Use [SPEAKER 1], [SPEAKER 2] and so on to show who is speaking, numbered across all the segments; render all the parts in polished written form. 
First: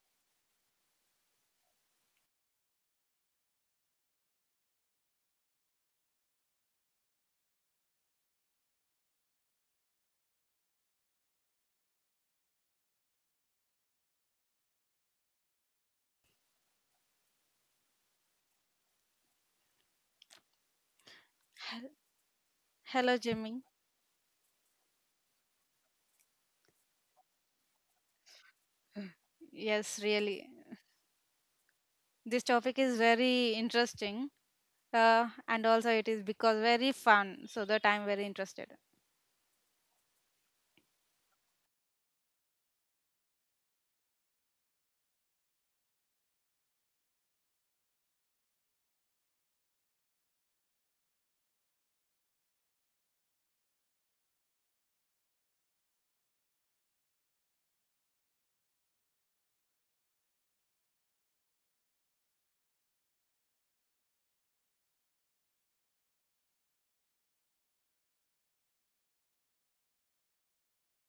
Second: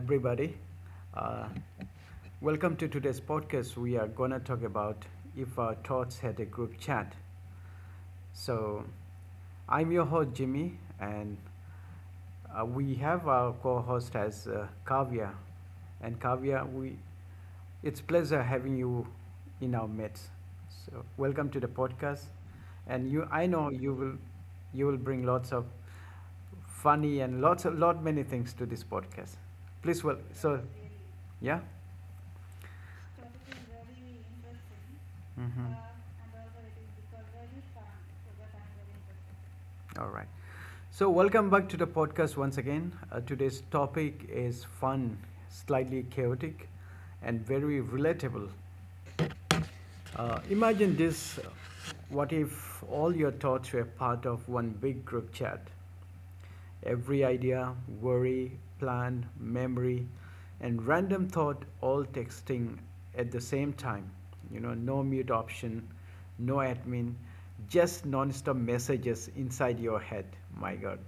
[SPEAKER 1] everybody. Uh, Welcome to today's podcast. We are gonna talk about if our thoughts had a group chat. So, I'm your host Jimmy, and we have our co-host as Kavya. And Kavya, we it's pleasure having you in our midst. So, welcome to the podcast. And
[SPEAKER 2] Hello,
[SPEAKER 1] you, I
[SPEAKER 2] Jimmy.
[SPEAKER 1] know you will bring lots of funny and lots of lot many things to this podcast.
[SPEAKER 2] Yes,
[SPEAKER 1] Please, well,
[SPEAKER 2] really.
[SPEAKER 1] so yeah.
[SPEAKER 2] This topic is very interesting. And
[SPEAKER 1] Mm-hmm.
[SPEAKER 2] also it is because very fun so that I'm very interested.
[SPEAKER 1] All right. So, welcome back to the podcast once again. Today's topic is fun, slightly chaotic, and very relatable. Imagine this, what if all your thoughts were part of one big group chat? Every idea, worry, plan, memory, and random thought all texting at the same time. You know, no mute option, no admin, just non-stop messages inside your head. My God.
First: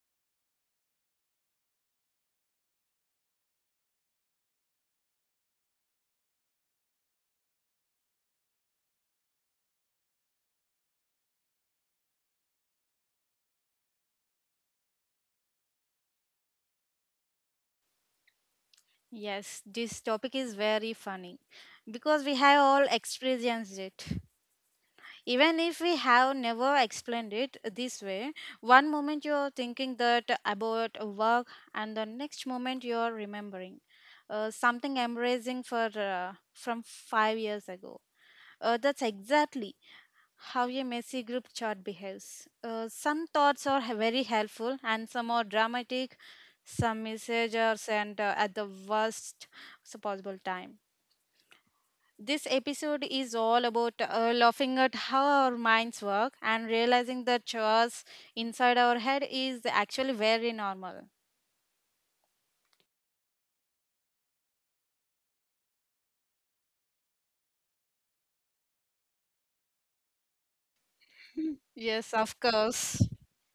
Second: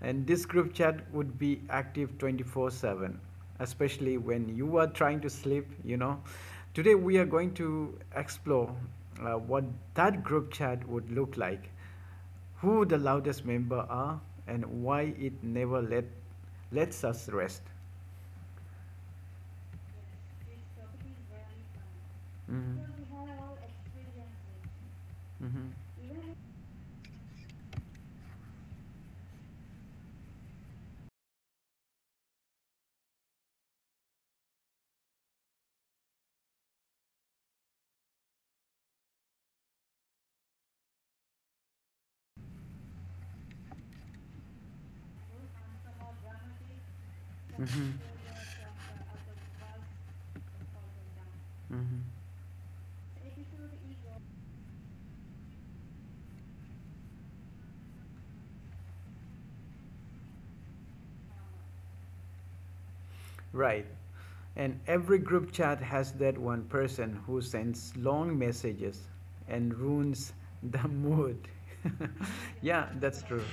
[SPEAKER 1] And this group chat would be active 24/7, especially when you are trying to sleep. You know, today we are going to explore what that group chat would look like, who the loudest member are, and why it never let, lets us rest.
[SPEAKER 2] Yes, this topic is very funny because we have all
[SPEAKER 1] Mhm,
[SPEAKER 2] experienced it even
[SPEAKER 1] mhm.
[SPEAKER 2] if we have never explained it this way. One moment you're thinking that about work, and the next moment you're remembering something embracing for from 5 years ago. That's exactly how a messy group chat behaves. Some thoughts are very helpful and some are dramatic. Some messages are sent at the worst possible time. This episode is all about laughing at how our minds work and realizing that chores inside our head is actually very normal.
[SPEAKER 1] Right. And every group chat has that one person who sends long messages and ruins the mood.
[SPEAKER 2] Yes, of
[SPEAKER 1] Yeah,
[SPEAKER 2] course.
[SPEAKER 1] that's true.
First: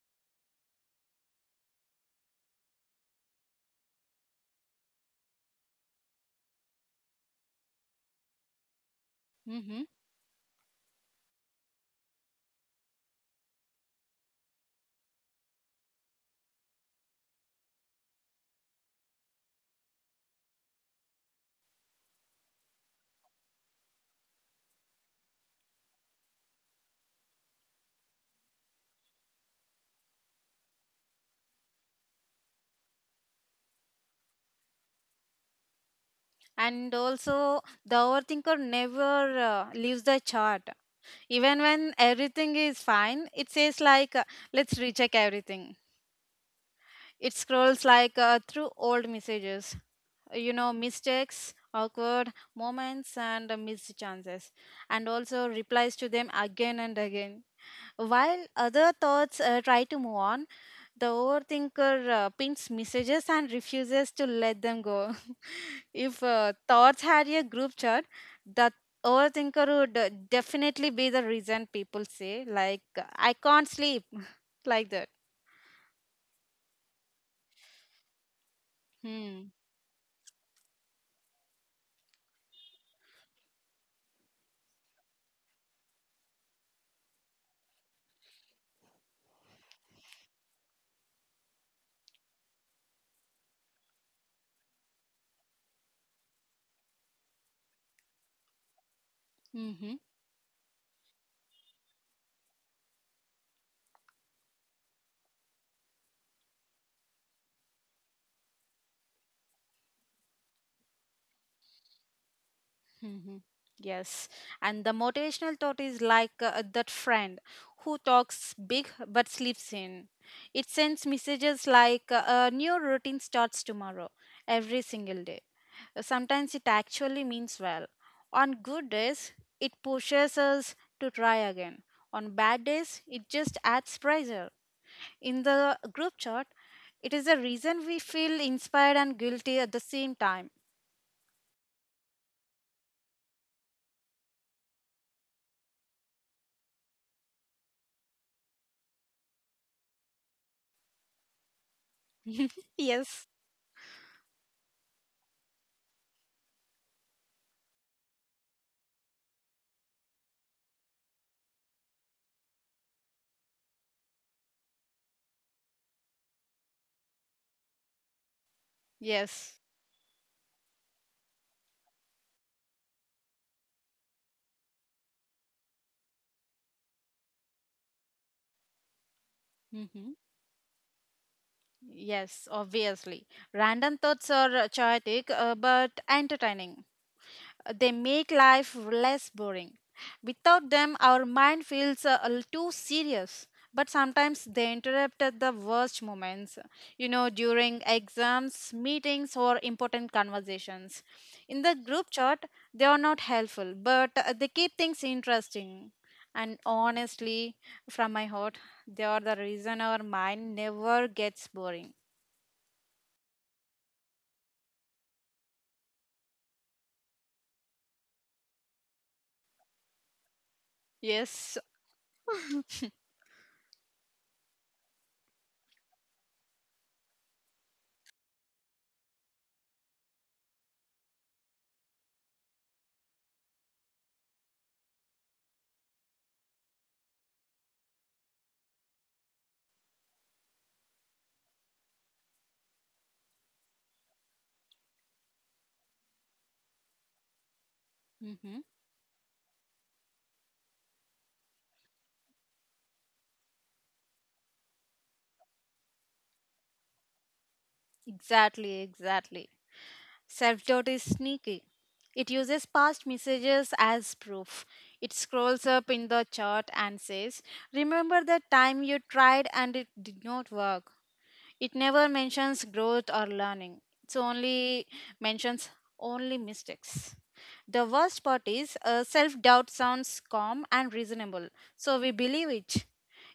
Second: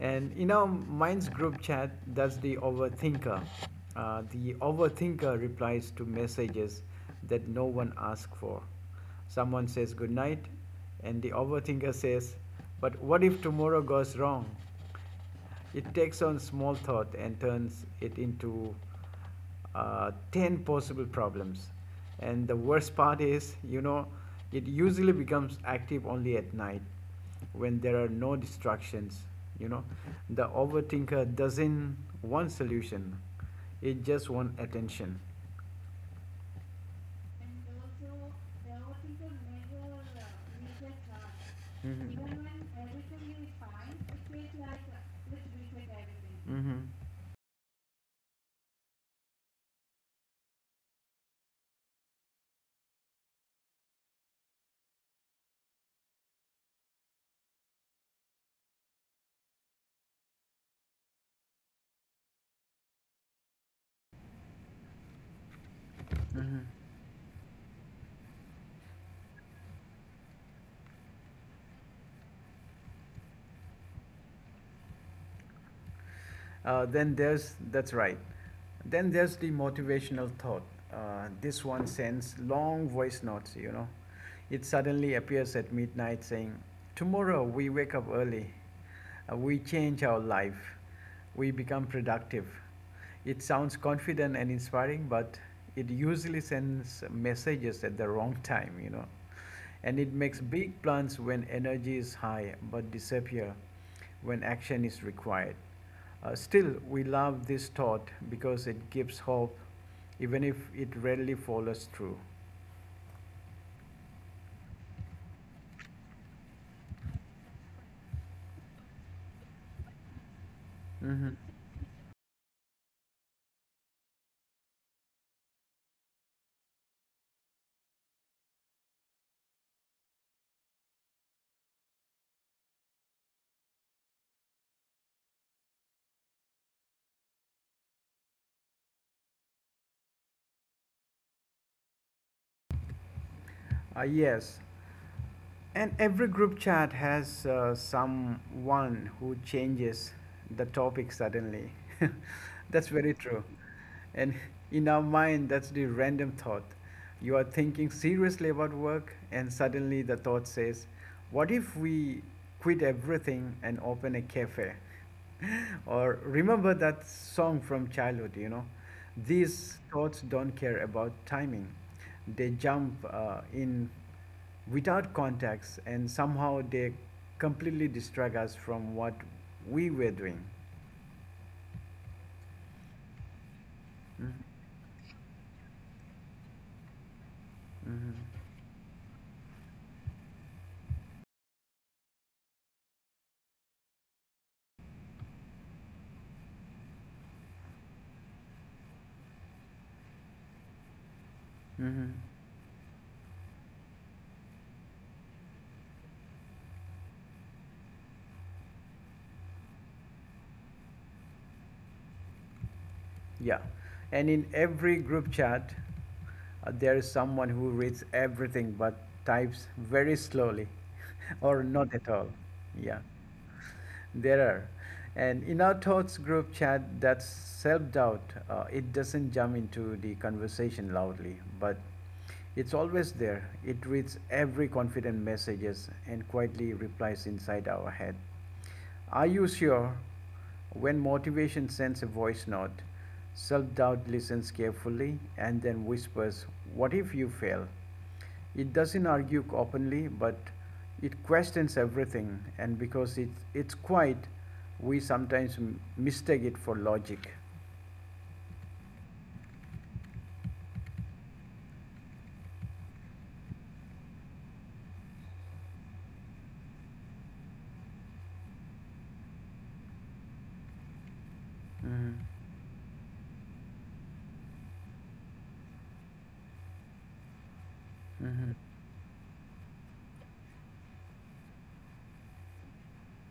[SPEAKER 1] And you know, mine's group chat, that's the overthinker. The overthinker replies to messages that no one asked for. Someone
[SPEAKER 2] Hmm.
[SPEAKER 1] says good night, and the overthinker says, but what if tomorrow goes wrong? It takes on small thought and turns it into 10 possible problems. And the worst part is, you know, it usually becomes active only at night when there are no distractions. You know, the overthinker doesn't want solution, it just wants attention.
[SPEAKER 2] And also, the overthinker never leaves the chart. Even when everything
[SPEAKER 1] Mm-hmm.
[SPEAKER 2] is fine, it says like, let's recheck everything.
[SPEAKER 1] Mm-hmm.
[SPEAKER 2] It scrolls through old messages, you know, mistakes, awkward moments, and missed chances, and also replies to them again and again. While other thoughts try to move on, the overthinker pins messages and refuses to let them go. If thoughts had a group chat, the overthinker would definitely be the reason people say, like, I can't sleep, like that.
[SPEAKER 1] That's right. Then there's the
[SPEAKER 2] Hmm.
[SPEAKER 1] motivational thought. This one sends long voice notes. You know. It suddenly appears at midnight saying, tomorrow we wake up early. We change our life. We become productive. It sounds confident and inspiring, but it usually sends messages at the wrong time. You know.
[SPEAKER 2] Hmm.
[SPEAKER 1] And it makes big plans when energy is high, but disappear when action is required. Still, we love this thought because it gives hope even if it rarely follows through.
[SPEAKER 2] Hmm. Yes, and the motivational thought is that friend who talks big but sleeps in. It sends
[SPEAKER 1] Mm-hmm.
[SPEAKER 2] messages a new routine starts tomorrow every single day. Sometimes it actually means well. On good days, it pushes us to try again. On bad days, it just adds pressure. In the group chat, it is the reason we feel inspired and guilty at the same time.
[SPEAKER 1] Yes, and every group chat has someone who changes the topic suddenly. That's very
[SPEAKER 2] Yes,
[SPEAKER 1] true. And in our mind, that's the random thought. You are thinking seriously about work, and suddenly the thought says, what if we quit everything and open a cafe? Or remember that song from childhood. You know.
[SPEAKER 2] yes.
[SPEAKER 1] These thoughts don't care about timing. They jump in without context, and somehow they completely distract us from what we
[SPEAKER 2] Mhm.
[SPEAKER 1] were doing.
[SPEAKER 2] Yes, obviously. Random thoughts
[SPEAKER 1] Mm-hmm.
[SPEAKER 2] are chaotic but entertaining. They
[SPEAKER 1] Mm-hmm.
[SPEAKER 2] make life less boring. Without them, our mind feels a little too serious. But sometimes they interrupt at the worst moments, you know, during exams, meetings, or important conversations. In the group
[SPEAKER 1] Mm-hmm.
[SPEAKER 2] chat, they are not helpful, but they keep things interesting. And honestly, from my heart, they are the reason our mind never gets boring.
[SPEAKER 1] Yeah, and in every group chat, there is someone who reads everything but types very slowly
[SPEAKER 2] Yes.
[SPEAKER 1] or not at all. Yeah, there are. And in our thoughts group chat, that self doubt, it doesn't jump into the conversation loudly, but it's always there. It reads every confident messages and quietly replies inside our head. Are you sure? When motivation sends a voice note, self doubt listens carefully and then whispers, what if you fail?
[SPEAKER 2] Hmm.
[SPEAKER 1] It doesn't argue openly, but it questions everything, and because it's quiet, we sometimes mistake it for logic.
[SPEAKER 2] Exactly, exactly. Self doubt is sneaky. It uses past messages as proof. It scrolls up in the chart and says, remember that time you tried and it did not work. It never
[SPEAKER 1] Mhm.
[SPEAKER 2] mentions growth or learning. It only mentions only mistakes. The worst part
[SPEAKER 1] Mhm.
[SPEAKER 2] is self doubt sounds calm and reasonable, so we believe it.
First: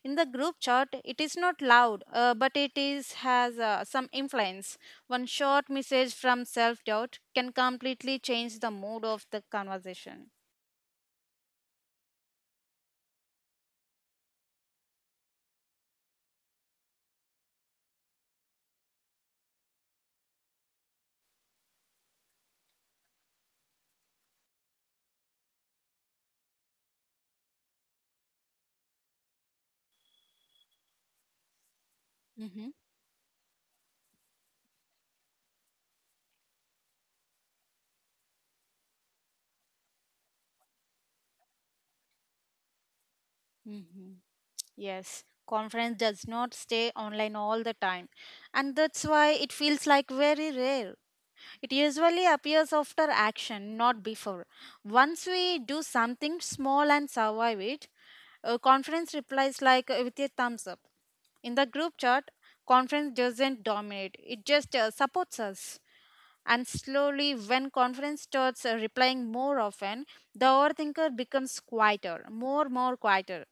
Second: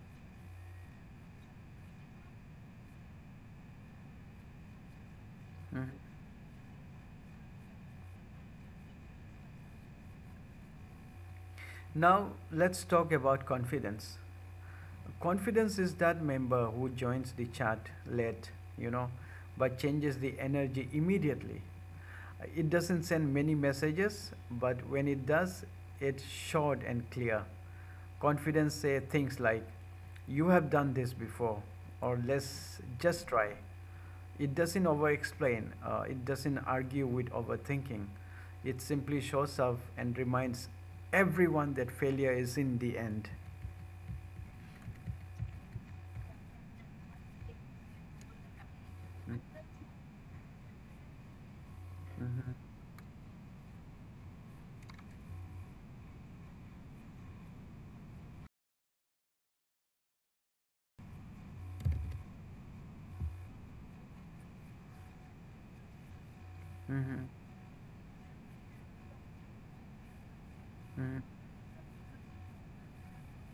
[SPEAKER 2] In the group chat, it is not loud, but it is has some influence. One short
[SPEAKER 1] Mhm.
[SPEAKER 2] message from self doubt can completely change the mood of the conversation.
[SPEAKER 1] Now, let's talk about confidence. Confidence is that member who joins the chat late, you know, but changes the energy immediately. It doesn't send many messages, but when it does, it's short and clear. Confidence say things like, "You have done this before," or
[SPEAKER 2] Mm-hmm.
[SPEAKER 1] "Let's just try." It doesn't over-explain. It doesn't argue with overthinking. It simply shows up and reminds everyone that failure is in the end.
[SPEAKER 2] Mm-hmm. Yes, conference does not stay online all the time, and that's why it feels like very rare. It usually
[SPEAKER 1] Mm-hmm. Mm-hmm.
[SPEAKER 2] appears after action, not before. Once we do something small and survive it, confidence replies with a thumbs up. In the group chat, confidence doesn't dominate, it just supports us. And
[SPEAKER 1] Mm-hmm.
[SPEAKER 2] slowly, when confidence starts replying more often, the overthinker
[SPEAKER 1] Mm-hmm.
[SPEAKER 2] becomes quieter, more quieter.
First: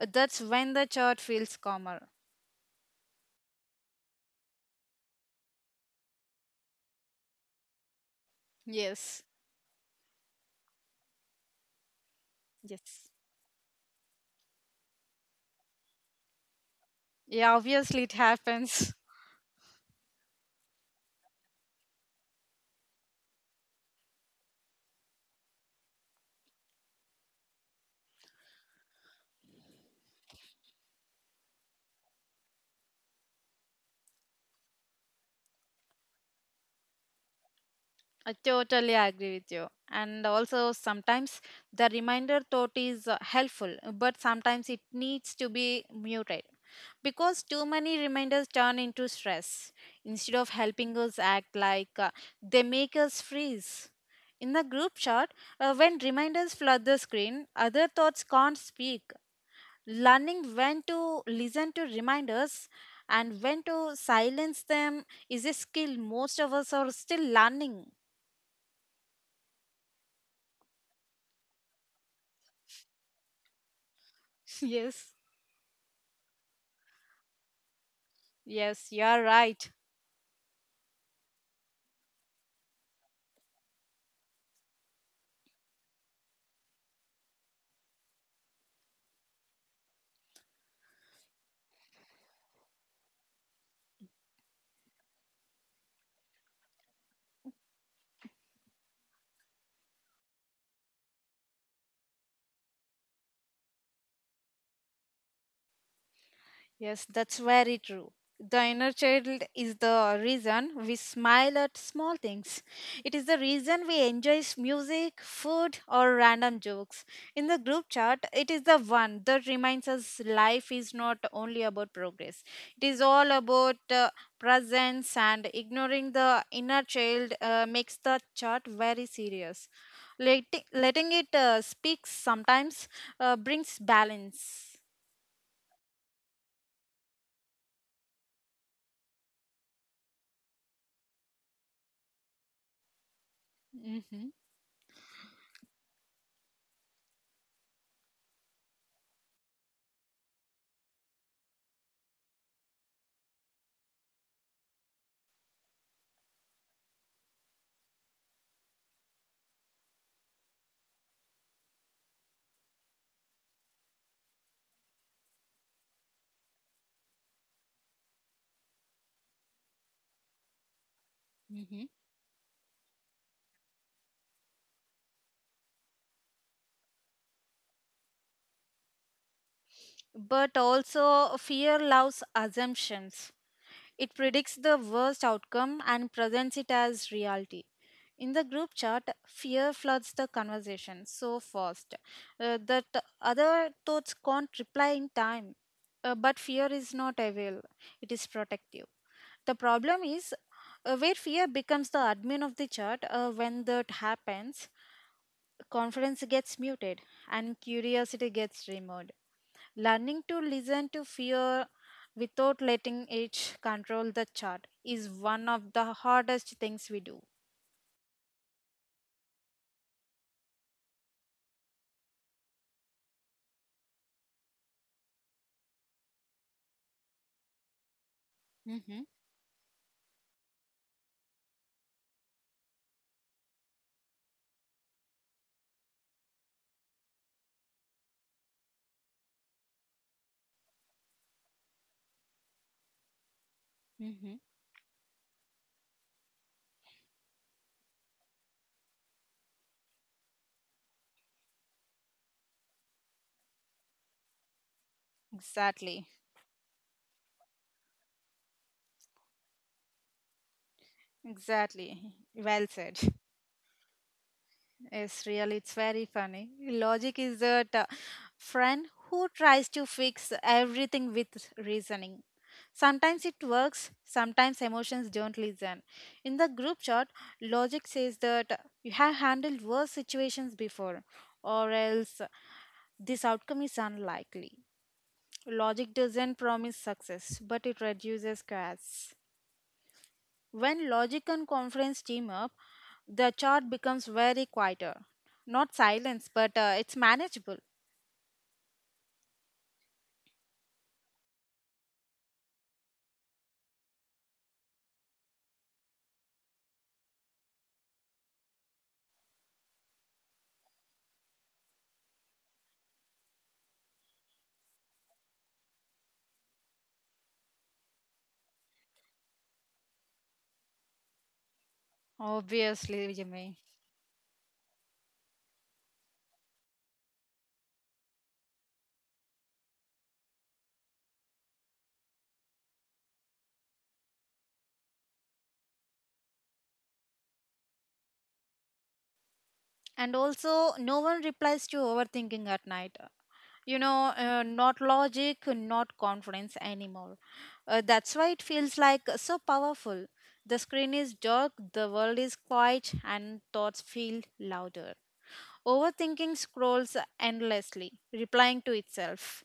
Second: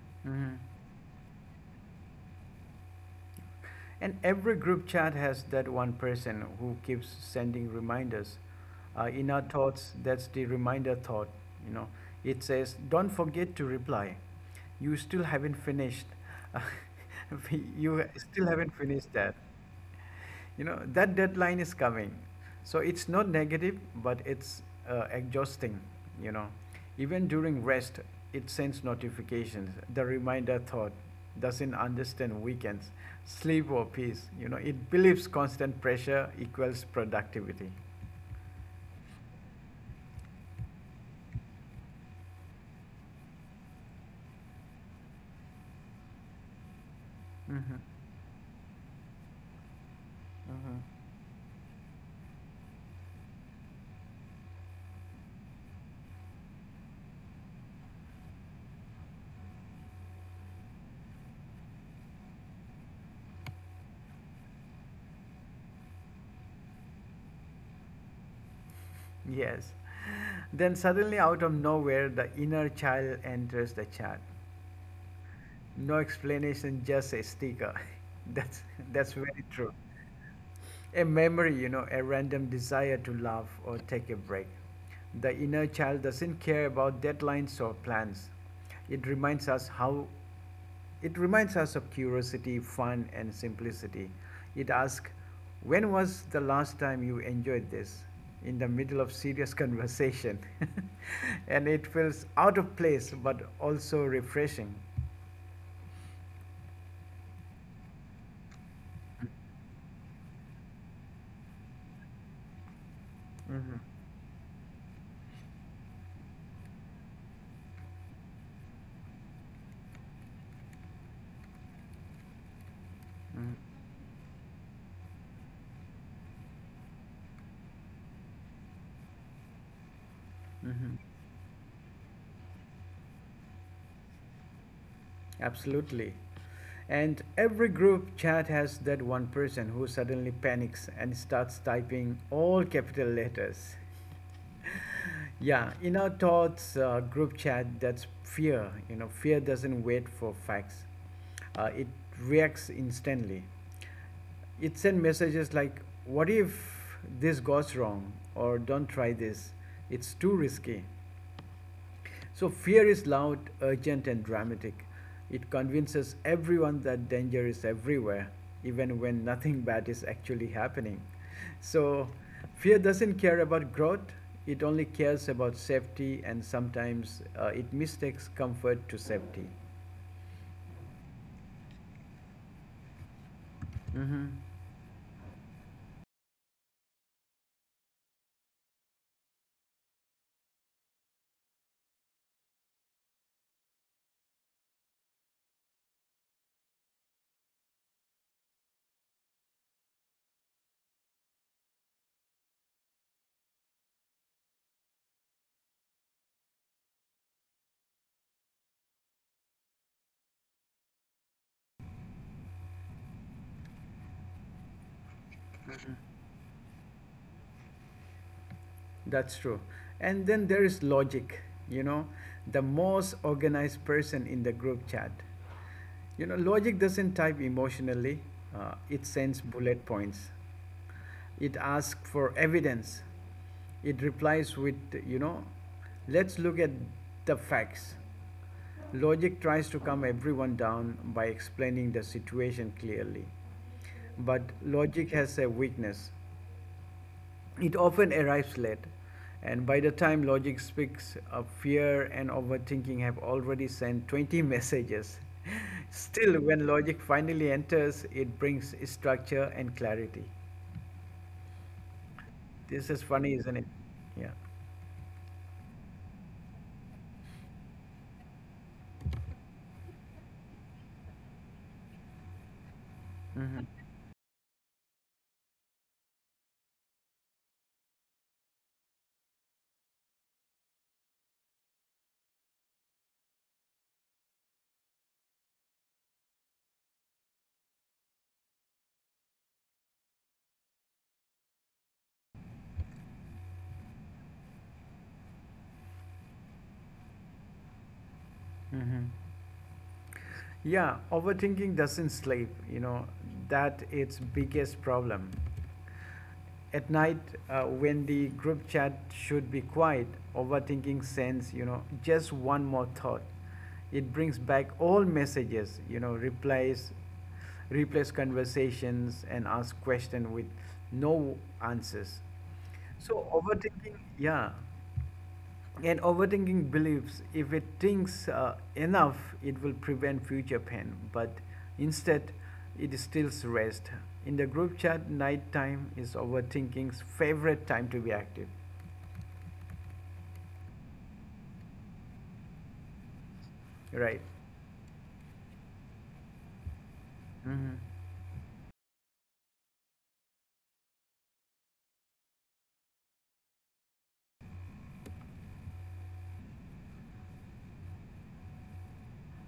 [SPEAKER 2] That's
[SPEAKER 1] Hmm.
[SPEAKER 2] when the chat feels calmer.
[SPEAKER 1] And every group chat has that one person who keeps sending reminders. Uh,
[SPEAKER 2] Yes.
[SPEAKER 1] in our thoughts, that's the reminder thought. You know, it says, "Don't
[SPEAKER 2] Yes.
[SPEAKER 1] forget to reply. You still haven't finished.
[SPEAKER 2] Yeah, obviously
[SPEAKER 1] You
[SPEAKER 2] it
[SPEAKER 1] still haven't
[SPEAKER 2] happens.
[SPEAKER 1] finished that." You know, that deadline is coming. So it's not negative, but it's exhausting. You know. Even during rest, it sends notifications. The reminder thought doesn't understand weekends, sleep or peace. You know, it believes constant pressure equals productivity.
[SPEAKER 2] I totally agree with you. And also, sometimes the reminder thought is helpful, but sometimes it needs to be muted because too
[SPEAKER 1] Mhm.
[SPEAKER 2] many reminders turn into stress instead of
[SPEAKER 1] Mm-hmm.
[SPEAKER 2] helping us act they make us freeze. In the group chat, when reminders flood the screen, other thoughts can't speak. Learning when to listen to reminders and when to silence them is a skill most of us are still learning.
[SPEAKER 1] Yes. Then suddenly, out of nowhere, the inner child enters the chat.
[SPEAKER 2] Yes,
[SPEAKER 1] No explanation, just a sticker. That's
[SPEAKER 2] yes, you
[SPEAKER 1] that's
[SPEAKER 2] are
[SPEAKER 1] very
[SPEAKER 2] right.
[SPEAKER 1] true. A memory, you know, a random desire to laugh or take a break. The inner child doesn't care about deadlines or plans. It reminds us how it reminds us of curiosity, fun and simplicity. It asks, "When was the last time you enjoyed this?" in the middle of serious conversation. And it feels out of place but also refreshing.
[SPEAKER 2] Yes, that's very true. The inner child is the reason we smile at small things. It is the
[SPEAKER 1] Mhm.
[SPEAKER 2] reason we enjoy music, food, or random jokes. In the group chat, it is the one that reminds us life is not only about progress, it is all
[SPEAKER 1] Mhm.
[SPEAKER 2] about presence, and ignoring the inner child makes the chat very serious.
[SPEAKER 1] Mhm.
[SPEAKER 2] Letting it speak sometimes brings balance.
[SPEAKER 1] Absolutely. And every group chat has that one person who suddenly panics and starts typing all capital letters.
[SPEAKER 2] Hmm.
[SPEAKER 1] Yeah, in our thoughts group chat, that's fear. You know, fear doesn't wait for facts, it reacts instantly. It sends messages like, what if this goes wrong? Or don't try this, it's too risky. So fear is loud, urgent, and dramatic. It convinces everyone that danger is everywhere, even when nothing bad is actually happening. So fear doesn't care about growth, it only cares about safety, and sometimes it mistakes comfort to safety.
[SPEAKER 2] But also, fear loves assumptions. It
[SPEAKER 1] Hmm.
[SPEAKER 2] predicts the worst outcome and presents it as reality. In the group chat, fear floods the conversation so fast that other thoughts can't reply in time. But fear is not evil, it is protective. The problem is where fear becomes the admin of the chat, when that happens confidence gets muted and curiosity gets removed. Learning to listen to fear without letting it control the chart is one of the hardest things we do.
[SPEAKER 1] That's true. And then there is logic, you know, the most organized person in the group chat. You know, logic doesn't type emotionally, uh,
[SPEAKER 2] Mm-hmm.
[SPEAKER 1] it sends bullet points. It asks for evidence. It replies with, you know, let's look at the facts. Logic tries to calm everyone down by explaining the situation clearly.
[SPEAKER 2] Mm-hmm.
[SPEAKER 1] But logic has a weakness. It often arrives late, and by the time logic speaks, fear and overthinking have already sent 20 messages.
[SPEAKER 2] Exactly.
[SPEAKER 1] Still, when logic finally enters, it brings structure and clarity.
[SPEAKER 2] Exactly. Well
[SPEAKER 1] This
[SPEAKER 2] said.
[SPEAKER 1] is funny, isn't it? Yeah.
[SPEAKER 2] It's really, it's very funny. Logic is that friend who tries to fix everything with reasoning. Sometimes it
[SPEAKER 1] Hmm.
[SPEAKER 2] works, sometimes emotions don't listen. In the group chat, logic says that you have handled worse situations before, or else this outcome is unlikely. Logic doesn't promise success, but it reduces chaos. When logic and confidence team up, the chart becomes very quieter. Not silence, but it's manageable.
[SPEAKER 1] Hmm. Yeah, overthinking doesn't sleep, you know, that its biggest problem. At night, when the group chat should be quiet, overthinking sends you know, just one more thought. It brings back all messages, you know, replies, replace conversations and ask questions with no answers.
[SPEAKER 2] Obviously,
[SPEAKER 1] So
[SPEAKER 2] Jimmy.
[SPEAKER 1] overthinking, yeah, and overthinking believes if it thinks enough, it will prevent future pain. But instead, it steals rest. In the group chat, night time is overthinking's favorite time to be active.
[SPEAKER 2] And also, no one replies to overthinking at night. You know,
[SPEAKER 1] Right.
[SPEAKER 2] not logic, not confidence anymore.
[SPEAKER 1] Mm-hmm.
[SPEAKER 2] That's why it feels like so powerful. The screen is dark, the world is quiet, and thoughts feel louder. Overthinking scrolls endlessly, replying to itself.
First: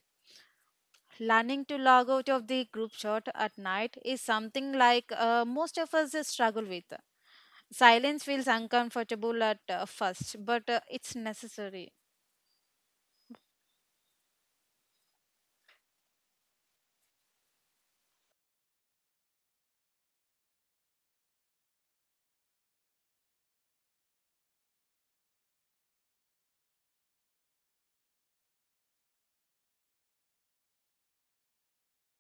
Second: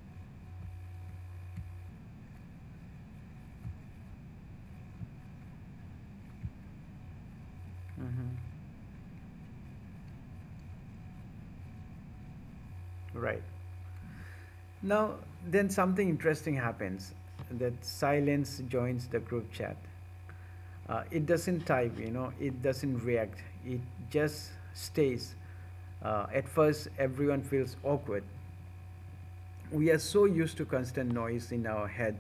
[SPEAKER 2] Learning to log out of the group shot at night is something most of us struggle with. Silence
[SPEAKER 1] Mm-hmm.
[SPEAKER 2] feels uncomfortable at first, but it's necessary.
[SPEAKER 1] Right. Now, then something interesting happens. That silence joins the group chat. It doesn't type, you know it doesn't react, it just stays. At first everyone feels awkward, we are so used to constant noise in our head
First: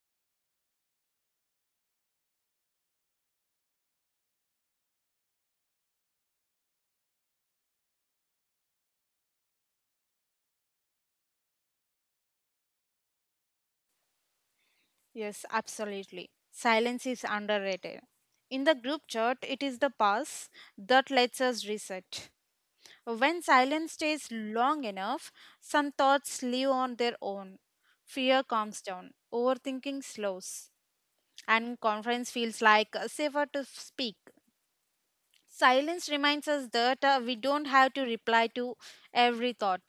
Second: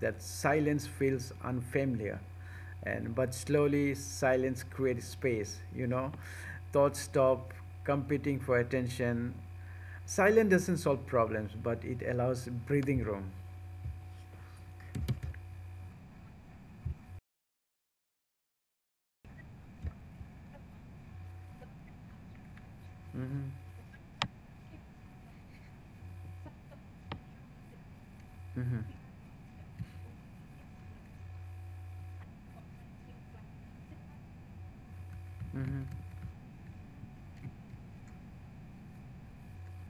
[SPEAKER 1] that silence feels unfamiliar, and but slowly silence creates space. You know thoughts stop competing for attention. Silence doesn't solve problems but it allows breathing room.
[SPEAKER 2] Yes, absolutely. Silence is underrated. In the group chat, it is the pause that lets us reset. When
[SPEAKER 1] Mm-hmm.
[SPEAKER 2] silence stays long enough, some thoughts live on their own. Fear
[SPEAKER 1] Mm-hmm.
[SPEAKER 2] calms down, overthinking slows, and confidence feels safer to speak.
[SPEAKER 1] Mm-hmm.
[SPEAKER 2] Silence reminds us that we don't have to reply to every thought.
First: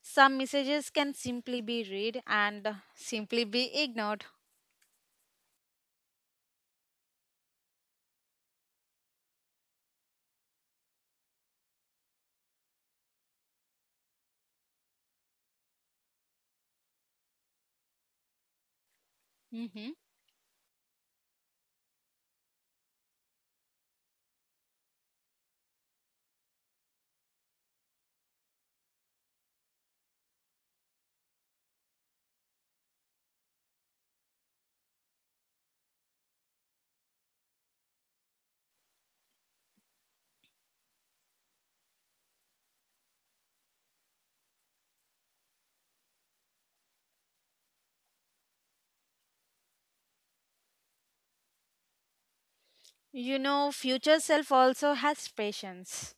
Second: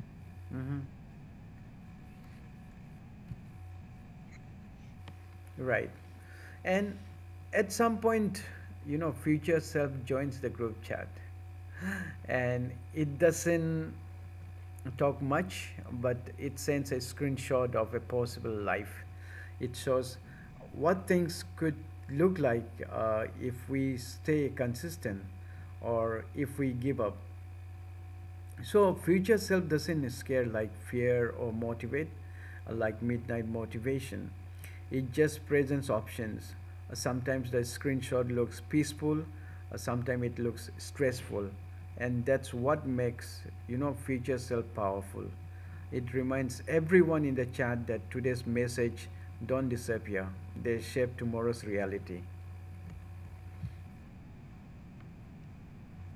[SPEAKER 2] Some
[SPEAKER 1] Mm-hmm.
[SPEAKER 2] messages can simply be read and simply be ignored.
[SPEAKER 1] Right. And at some point, you know, future self joins the group chat and it doesn't talk much, but it sends a screenshot of a possible life. It
[SPEAKER 2] Hmm.
[SPEAKER 1] shows what things could look like if we stay consistent or if we give up. So future self doesn't scare like fear or motivate, like midnight motivation. It just presents options. Sometimes the screenshot looks peaceful, sometimes it looks stressful, and that's what makes you know future self powerful. It reminds everyone in the chat that today's message don't disappear; they shape tomorrow's reality.
[SPEAKER 2] You know, future self also has patience.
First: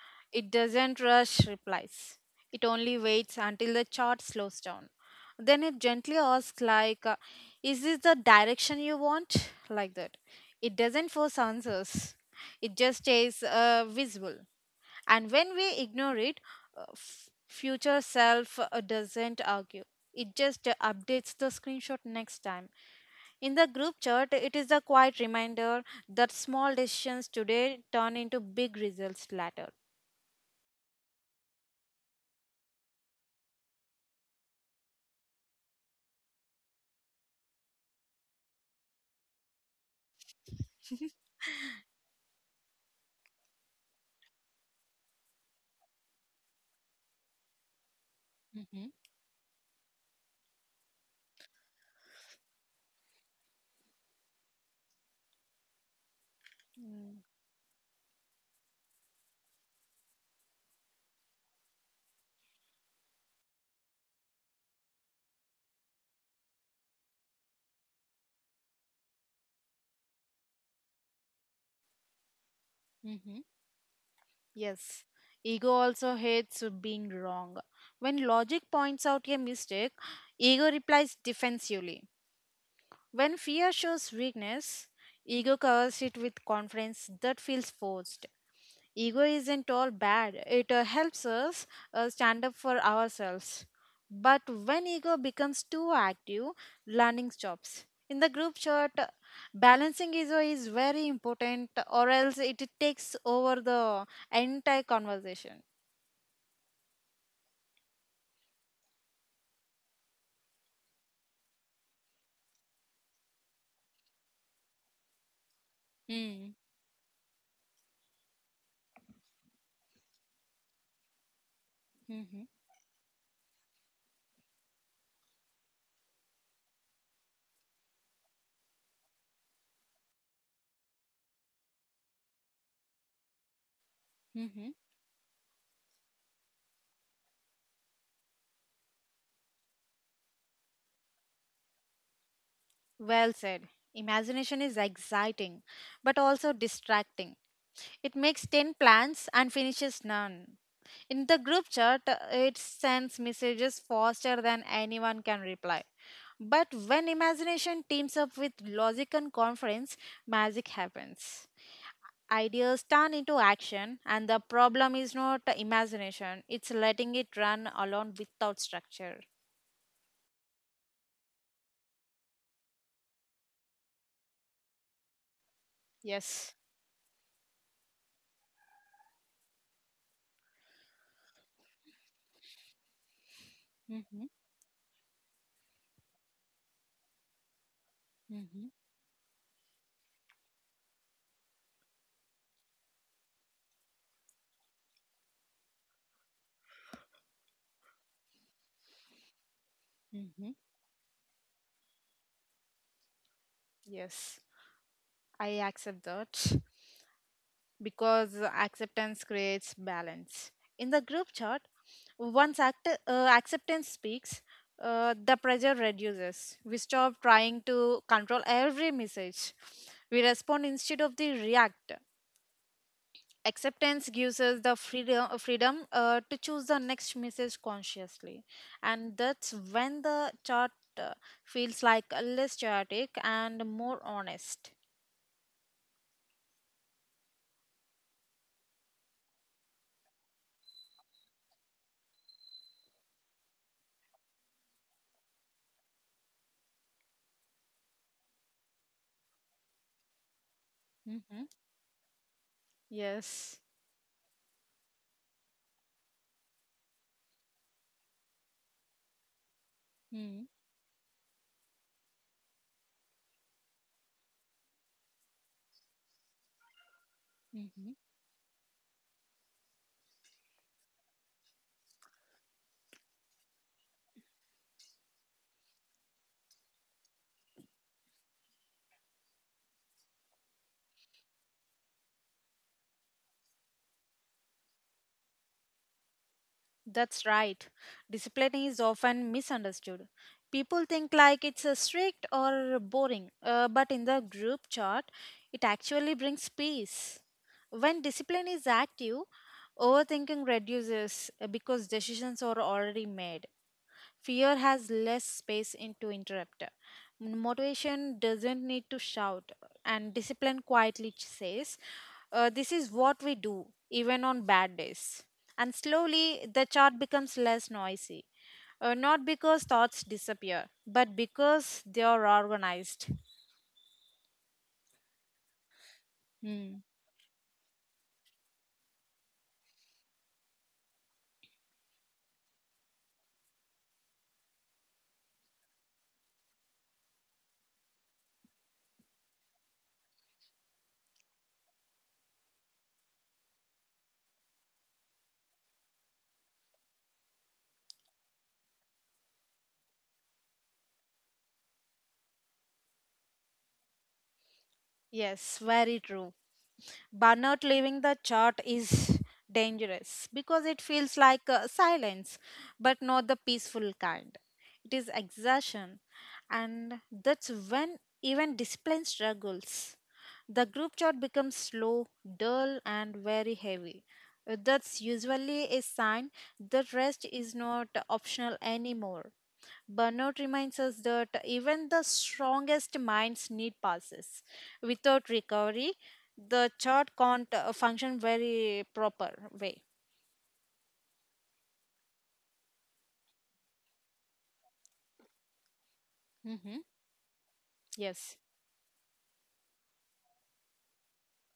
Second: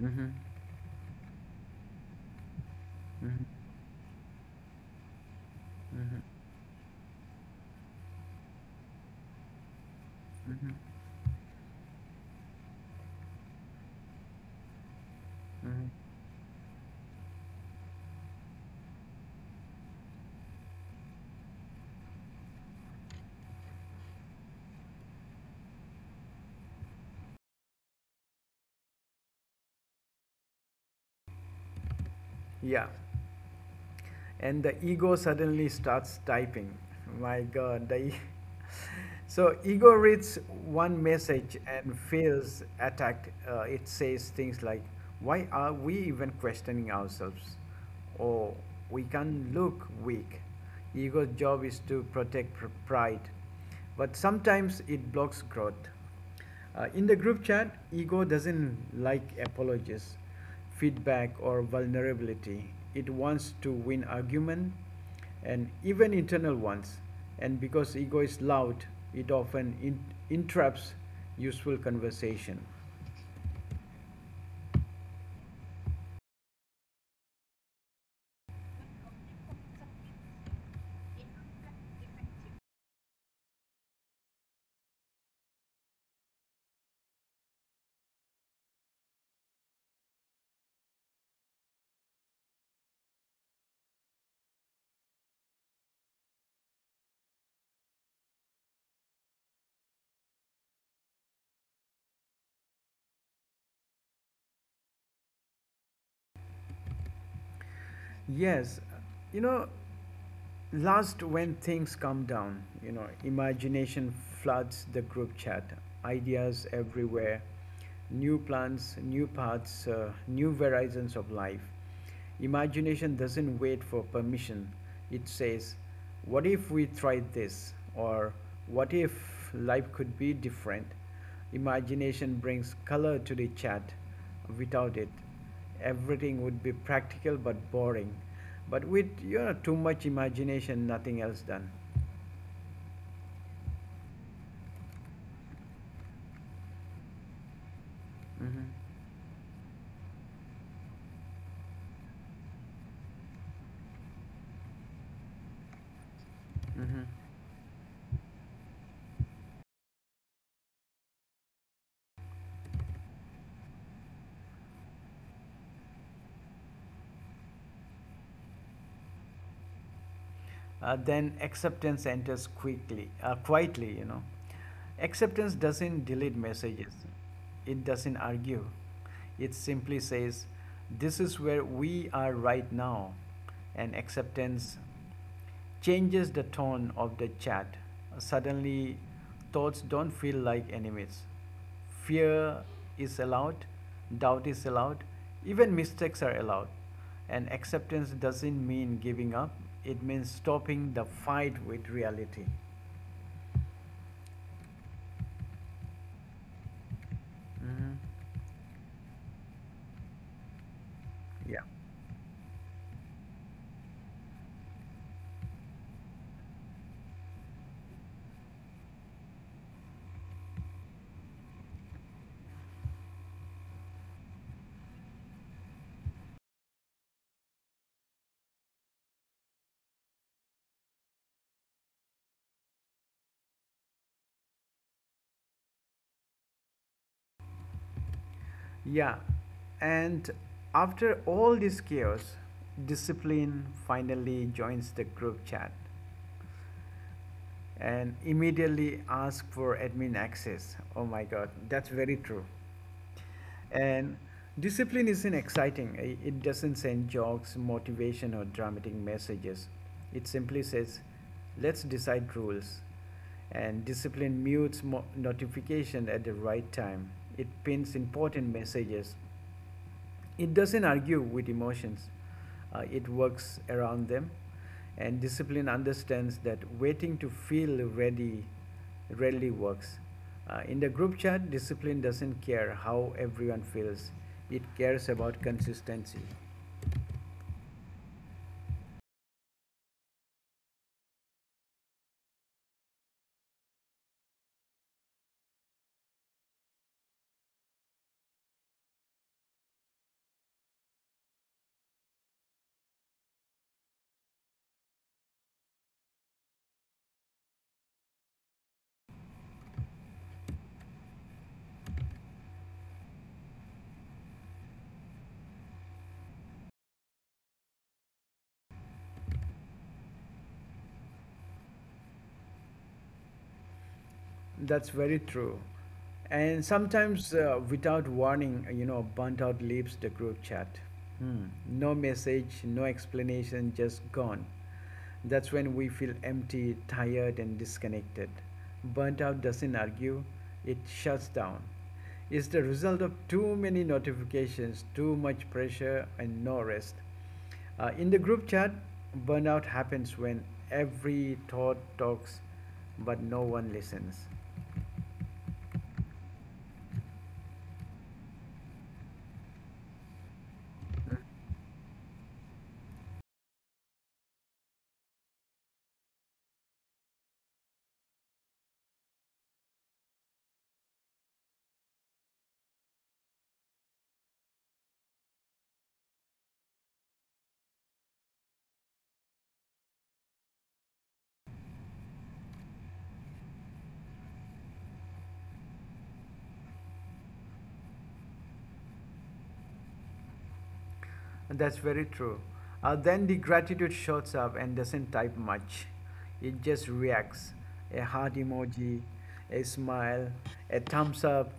[SPEAKER 1] Hmm.
[SPEAKER 2] It doesn't rush replies. It only waits
[SPEAKER 1] Hmm.
[SPEAKER 2] until the chart slows down. Then it gently asks, like, is this the direction you want? Like that. It
[SPEAKER 1] Hmm.
[SPEAKER 2] doesn't force answers. It just stays visible. And when we
[SPEAKER 1] Hmm.
[SPEAKER 2] ignore it, future self doesn't argue. It just updates the screenshot next time. In the group chat, it is a quiet reminder that small decisions today turn into big results later.
[SPEAKER 1] Yeah. And the ego suddenly starts typing. My God, so ego reads one message and feels attacked. It says things like, "Why are we even questioning ourselves?" or
[SPEAKER 2] Mm-hmm.
[SPEAKER 1] "We can look weak." Ego's job is to protect pride, but sometimes it blocks growth. In the group chat, ego doesn't like apologies, feedback, or vulnerability. It wants to win argument and even internal ones. And because ego is loud, it often interrupts useful conversation.
[SPEAKER 2] Mm-hmm. Yes. Ego also hates being wrong. When logic points out a mistake, ego replies defensively. When fear shows weakness, ego covers it with confidence that feels forced. Ego isn't all bad, it helps us stand up for ourselves. But when ego becomes too active, learning stops. In the group chat, balancing ego is very important, or else it takes over the entire conversation.
[SPEAKER 1] Yes, you know, last, when things calm down, you know, imagination floods the group chat.
[SPEAKER 2] Mm-hmm.
[SPEAKER 1] Ideas everywhere, new plans, new paths, new horizons of life. Imagination doesn't wait for permission. It says, what if we tried this? Or what if life could be different? Imagination brings color to the chat.
[SPEAKER 2] Mm-hmm.
[SPEAKER 1] Without it, everything would be practical but boring. But with you know too much imagination, nothing else done.
[SPEAKER 2] Well said. Imagination is exciting, but also distracting. It makes 10
[SPEAKER 1] Hmm.
[SPEAKER 2] plans and finishes none. In the group chat, it sends messages faster than anyone can reply. But
[SPEAKER 1] Hmm.
[SPEAKER 2] when imagination teams up with logic and conference, magic happens. Ideas turn into action, and the problem is not the imagination, it's letting it run alone without structure.
[SPEAKER 1] Then acceptance enters quickly, quietly. You know, acceptance doesn't delete
[SPEAKER 2] Yes.
[SPEAKER 1] messages. It doesn't argue. It simply says, "This is where we are right now," and
[SPEAKER 2] Mm-hmm.
[SPEAKER 1] acceptance changes the tone of the chat.
[SPEAKER 2] Mm-hmm.
[SPEAKER 1] Suddenly, thoughts don't feel like enemies. Fear is allowed, doubt is allowed, even mistakes are allowed. And acceptance doesn't mean giving up, it means
[SPEAKER 2] Mm-hmm.
[SPEAKER 1] stopping the fight with reality.
[SPEAKER 2] Yes. I accept that
[SPEAKER 1] Mhm.
[SPEAKER 2] because acceptance creates balance. In the group
[SPEAKER 1] Yeah.
[SPEAKER 2] chat. Once acceptance speaks, the pressure reduces. We stop trying to control every message. We respond instead of the react. Acceptance gives us the freedom to choose the next message consciously, and that's when the chart uh, feels like less chaotic and more honest.
[SPEAKER 1] Yeah. And after all this chaos, discipline finally joins the group chat and immediately ask for admin access. Oh my
[SPEAKER 2] Hmm.
[SPEAKER 1] god, that's very true.
[SPEAKER 2] Yes.
[SPEAKER 1] And discipline isn't exciting, it doesn't send jokes, motivation, or dramatic messages. It
[SPEAKER 2] Hmm.
[SPEAKER 1] simply says, let's decide rules. And discipline mutes notification at the right time. It pins
[SPEAKER 2] Mhm.
[SPEAKER 1] important messages. It doesn't argue with emotions, it works around them. And discipline understands that waiting to feel ready rarely works. In the group chat, discipline doesn't care how everyone feels, it cares about consistency.
[SPEAKER 2] That's right. Discipline is often misunderstood. People think like it's strict or boring, but in the group chart, it actually brings peace. When discipline is active, overthinking reduces because decisions are already made. Fear has less space into interrupter. Motivation doesn't need to shout, and discipline quietly says, this is what we do, even on bad days. And slowly, the chart becomes less noisy. Not because thoughts disappear, but because they are organized.
[SPEAKER 1] That's very true. And
[SPEAKER 2] Hmm.
[SPEAKER 1] sometimes, without warning, you know, burnt out leaves the group chat. Hmm. No message, no explanation, just gone. That's when we feel empty, tired, and disconnected. Burnt out doesn't argue, it shuts down. It's the result of too many notifications, too much pressure, and no rest. In the group chat, burnout happens when every thought talks but no one listens.
[SPEAKER 2] Yes, very true. Burnout leaving the chart is dangerous because it feels silence, but not the peaceful kind. It is exhaustion, and that's when even discipline struggles. The group chart becomes slow, dull, and very heavy. That's usually a sign that rest is not optional anymore. Burnout reminds us that even the strongest minds need pauses. Without recovery, the chart can't function very proper way.
[SPEAKER 1] And that's very true. Then the gratitude shows up and doesn't type much. It
[SPEAKER 2] Hmm.
[SPEAKER 1] just reacts a heart
[SPEAKER 2] Yes.
[SPEAKER 1] emoji, a smile, a thumbs up,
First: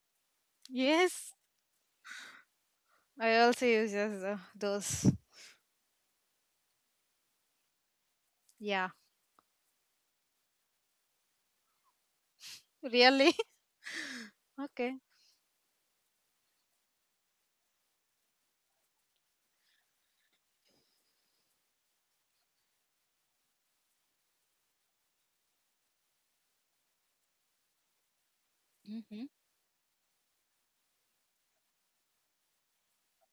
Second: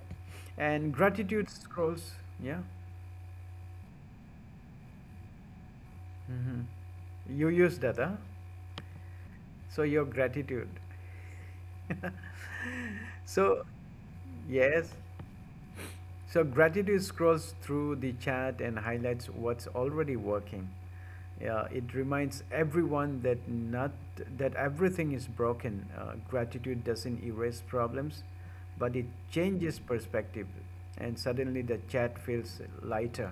[SPEAKER 1] and
[SPEAKER 2] Yes,
[SPEAKER 1] gratitude scrolls. Yeah.
[SPEAKER 2] I also use those. Those.
[SPEAKER 1] Hmm. You use that, huh?
[SPEAKER 2] Yeah,
[SPEAKER 1] So, your gratitude.
[SPEAKER 2] really.
[SPEAKER 1] So, yes.
[SPEAKER 2] Okay.
[SPEAKER 1] So gratitude scrolls through the chat and highlights what's already working. It reminds everyone that not that everything is broken. Gratitude doesn't erase problems, but it
[SPEAKER 2] Mm-hmm.
[SPEAKER 1] changes perspective, and suddenly the chat feels lighter.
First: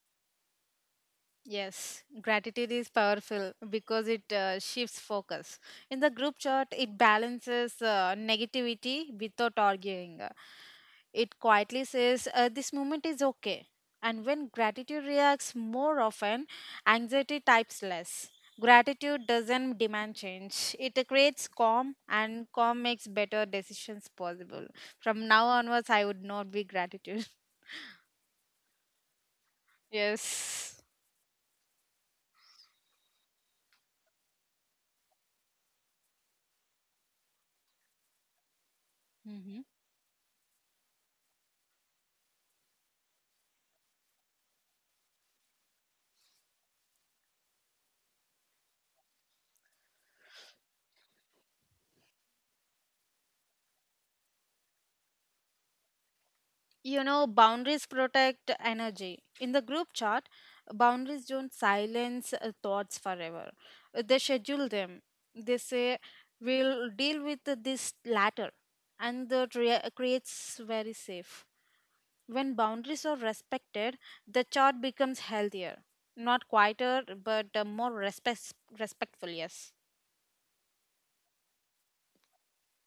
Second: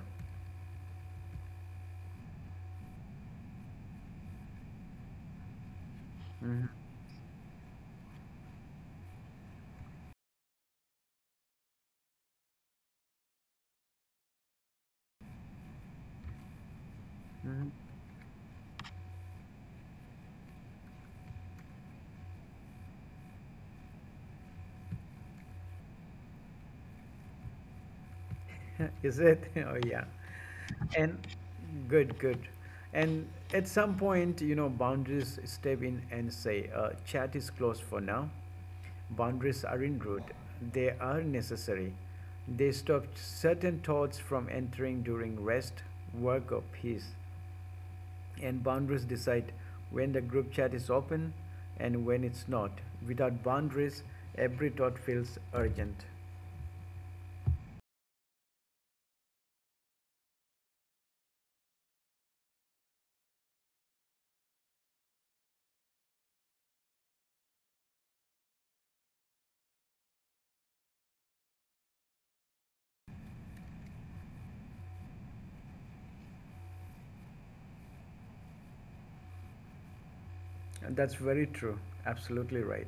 [SPEAKER 2] Yes, gratitude is powerful because it shifts focus. In the group chat,
[SPEAKER 1] Mhm,
[SPEAKER 2] it balances negativity without arguing. It quietly says, this moment is okay. And when gratitude reacts more often, anxiety
[SPEAKER 1] mhm.
[SPEAKER 2] types less. Gratitude doesn't demand change, it creates calm, and calm makes better decisions possible. From now onwards, I would not be gratitude.
[SPEAKER 1] Is it? Oh yeah.
[SPEAKER 2] Yes.
[SPEAKER 1] And good. And at some point, you know, boundaries step in and say, chat is closed for now. Boundaries aren't rude, they are necessary. They stop certain thoughts from entering during rest, work, or peace. And boundaries decide when the group chat is open and when it's not. Without boundaries, every thought feels urgent.
[SPEAKER 2] You know, boundaries protect energy. In the group chat, boundaries don't silence thoughts forever. They schedule them. They say, we'll deal with this later. And that creates very safe. When boundaries are respected, the chat becomes healthier. Not quieter, but more respectful, yes.
[SPEAKER 1] That's very true. Absolutely right.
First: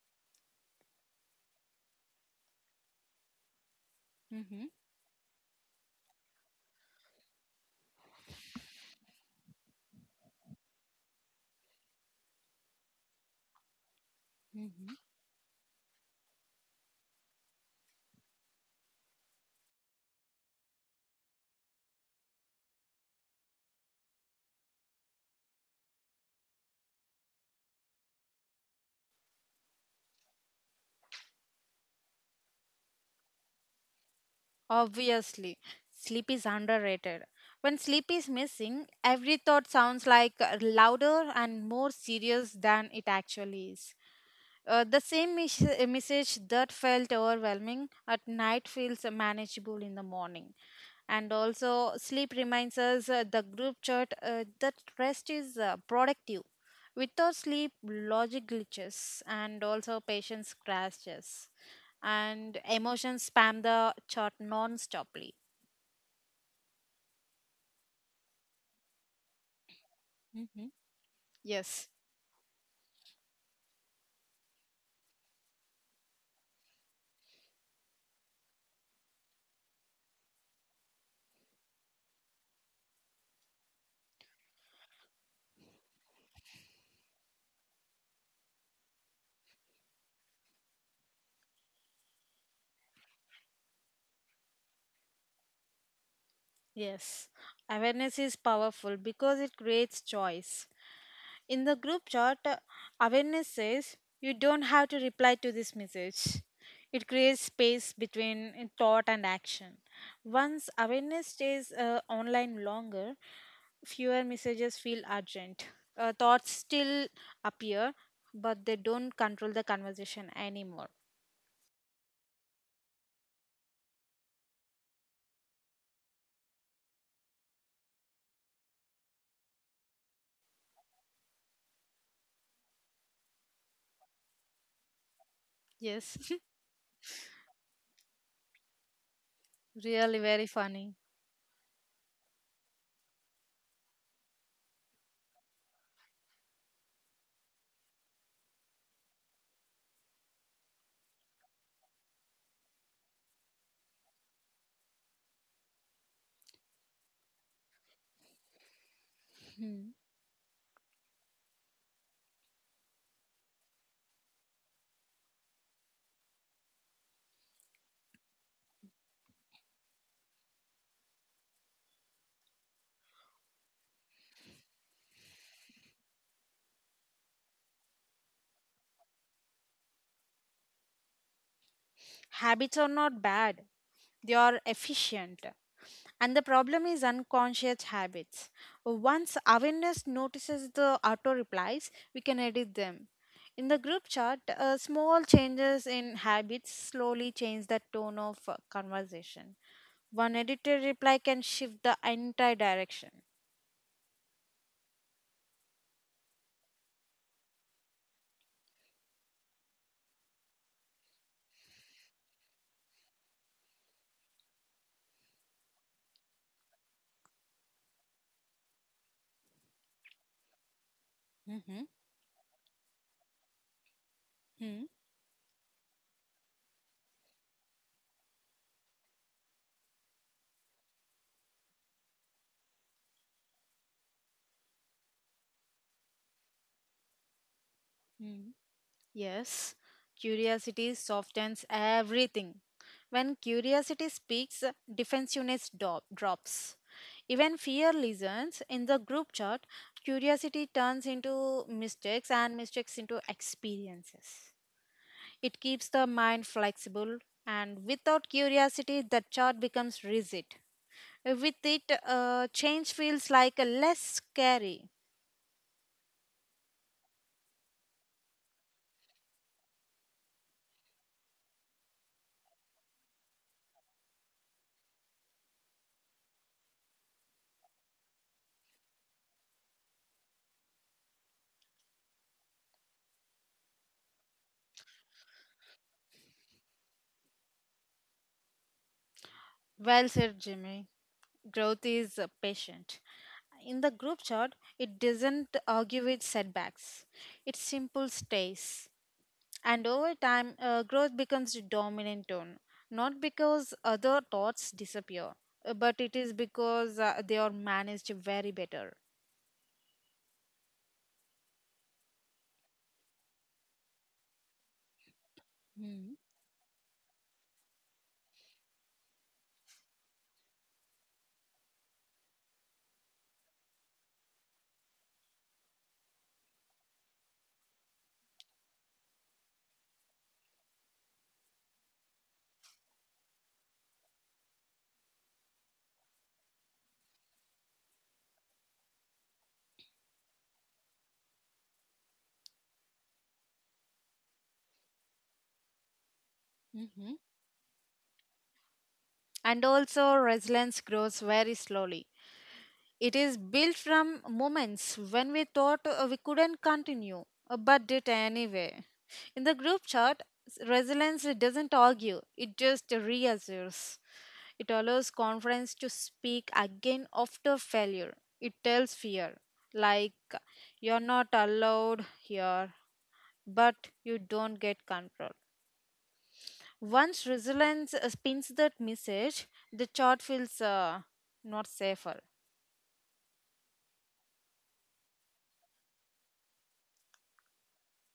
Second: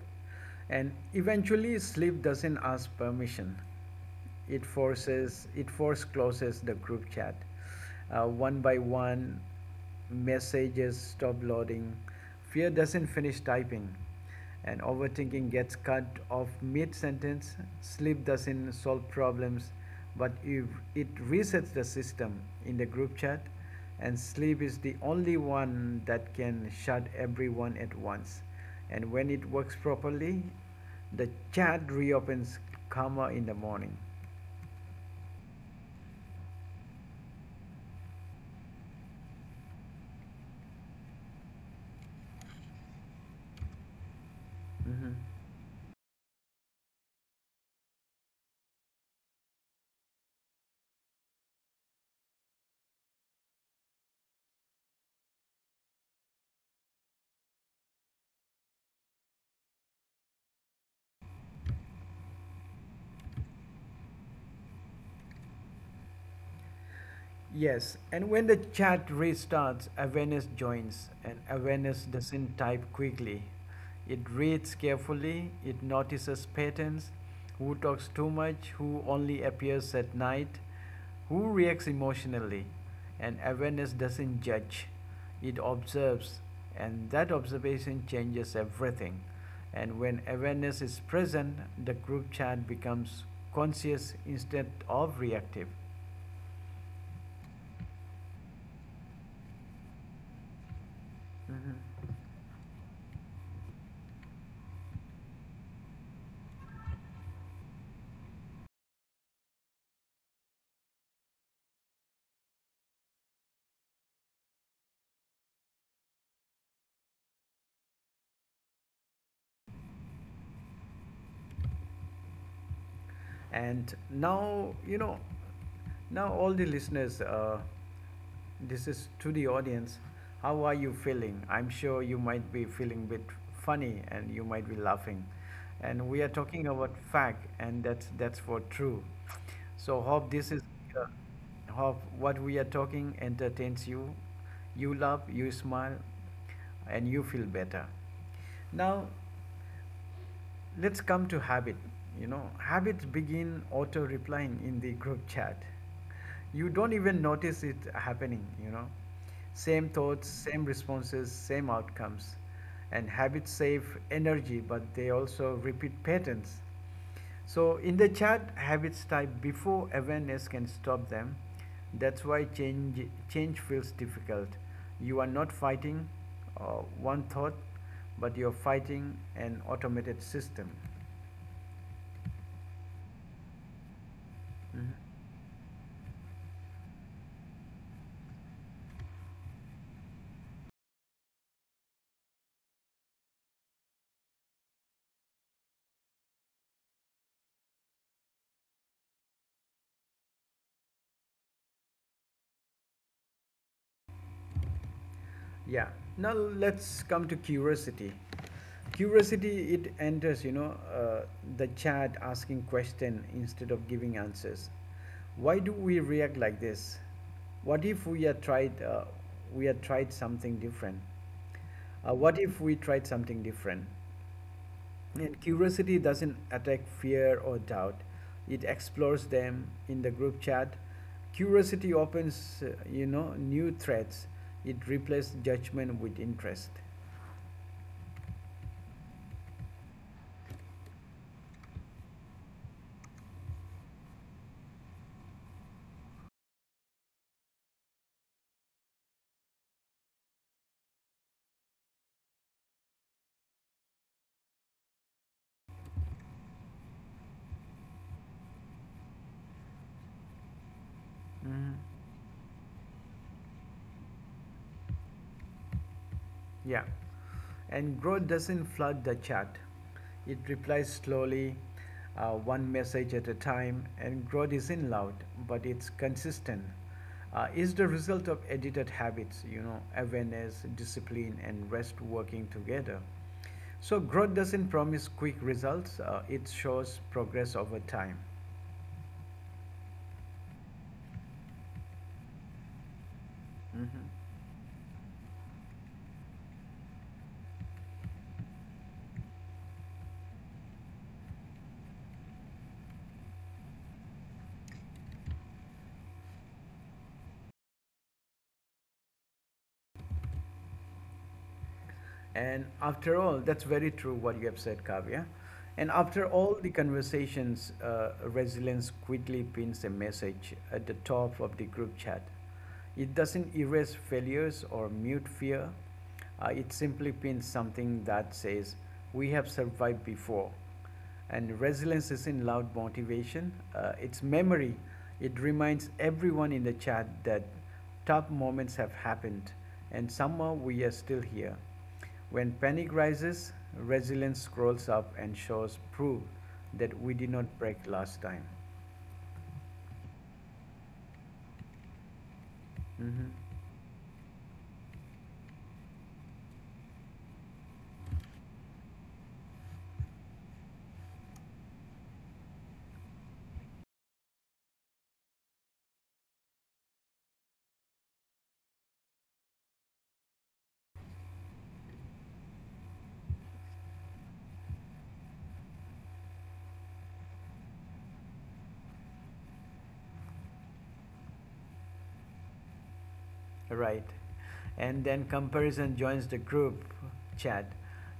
[SPEAKER 1] And eventually, sleep doesn't ask permission,
[SPEAKER 2] Mm-hmm.
[SPEAKER 1] it force closes the group chat. One by one, messages stop loading. Fear doesn't finish typing, and overthinking gets cut off mid sentence. Sleep doesn't solve problems, but if it resets the system in the group chat, and sleep is the only one that can shut everyone at once. And when it works properly, the chat reopens calmer in the morning.
[SPEAKER 2] Obviously, sleep is underrated. When sleep is missing, every thought sounds like louder and more serious than it actually is. The
[SPEAKER 1] Mm-hmm.
[SPEAKER 2] same message that felt overwhelming at night feels manageable in the morning. And also, sleep reminds us the group chat that rest is productive. Without sleep, logic glitches and also patience crashes and emotions spam the chart non-stoply.
[SPEAKER 1] Yes, and when the chat restarts, awareness
[SPEAKER 2] hmm
[SPEAKER 1] joins, and
[SPEAKER 2] Yes.
[SPEAKER 1] awareness doesn't type quickly. It reads carefully, it notices patterns, who talks too much, who only appears at night, who reacts emotionally. And awareness doesn't judge, it observes, and that observation changes everything. And when awareness is present, the group chat becomes conscious instead of reactive.
[SPEAKER 2] Yes, awareness is powerful because it creates choice. In the group chat, awareness says you don't have to reply to this message. It creates space between thought and action. Once awareness stays online longer, fewer messages feel urgent. Thoughts still appear, but they don't control the conversation anymore.
[SPEAKER 1] And now, you know, now all the listeners, this is to the audience. How are you feeling? I'm sure you might be feeling a bit funny and you might be laughing. And
[SPEAKER 2] Yes.
[SPEAKER 1] we are talking about fact, and that's for true. So
[SPEAKER 2] Really
[SPEAKER 1] hope
[SPEAKER 2] very
[SPEAKER 1] this is
[SPEAKER 2] funny.
[SPEAKER 1] uh, hope what we are talking entertains you. You laugh, you smile, and you feel better. Now, let's come to habit. You know, habits begin auto replying in the group chat. You don't even notice it happening, you know,
[SPEAKER 2] Hmm.
[SPEAKER 1] same thoughts, same responses, same outcomes, and habits save energy, but they also repeat patterns. So in the chart, habits type before awareness can stop them. That's why change feels difficult. You are not fighting one thought, but you're fighting an automated system.
[SPEAKER 2] Habits are not bad, they are
[SPEAKER 1] Mm.
[SPEAKER 2] efficient. And the problem is unconscious habits. Once awareness notices the auto replies, we can edit them. In the group chat, small changes in habits slowly change the tone of conversation. One edited reply can shift the entire direction.
[SPEAKER 1] Yeah. Now let's come to curiosity. Curiosity, it enters, you know, the chat asking question instead of giving answers. Why do we react like this? What if we had tried we had tried something different?
[SPEAKER 2] Mhm.
[SPEAKER 1] What if we tried something different.
[SPEAKER 2] Hmm.
[SPEAKER 1] And curiosity doesn't attack fear or doubt, it explores them in the group chat. Curiosity opens, you know, new threads. It replaces judgment with interest.
[SPEAKER 2] Hmm. Yes, curiosity softens everything. When curiosity speaks, defensiveness drops. Even fear listens. In the group chat, curiosity turns into mistakes and mistakes into experiences. It keeps the mind flexible, and without curiosity, the chart becomes rigid. With
[SPEAKER 1] Mhm.
[SPEAKER 2] it, change feels like less scary.
[SPEAKER 1] Yeah. And growth doesn't flood the chat. It replies slowly, one message at a time, and growth isn't loud, but it's consistent. Is the result of edited habits, you know, awareness, discipline, and rest working together. So growth doesn't promise quick results. It shows progress over time.
[SPEAKER 2] Well said, Jimmy. Growth is patient. In the
[SPEAKER 1] Mhm.
[SPEAKER 2] group chart, it doesn't argue with setbacks. It simple stays. And over time, growth becomes the dominant tone. Not because other thoughts disappear, but it is because they are managed very better.
[SPEAKER 1] And after all, that's very true what you have said, Kavya. And after all the conversations, resilience quickly pins a message at the top of the group chat. It doesn't erase failures or mute fear. It simply pins something that says, we have survived before. And resilience isn't loud motivation, it's memory. It reminds everyone in the chat that tough moments have happened and somehow we are still here. When panic rises, resilience scrolls up and shows proof that we
[SPEAKER 2] Mm-hmm.
[SPEAKER 1] did not break last time.
[SPEAKER 2] And also, resilience grows very slowly. It
[SPEAKER 1] Hmm.
[SPEAKER 2] is built from moments when we thought we couldn't continue, but did anyway. In the group chat, resilience doesn't argue, it just reassures. It allows confidence to speak again after failure. It tells fear, like, you're not allowed here, but you don't get control. Once resilience spins that message, the chart feels not safer.
[SPEAKER 1] Right. And then comparison joins the group chat.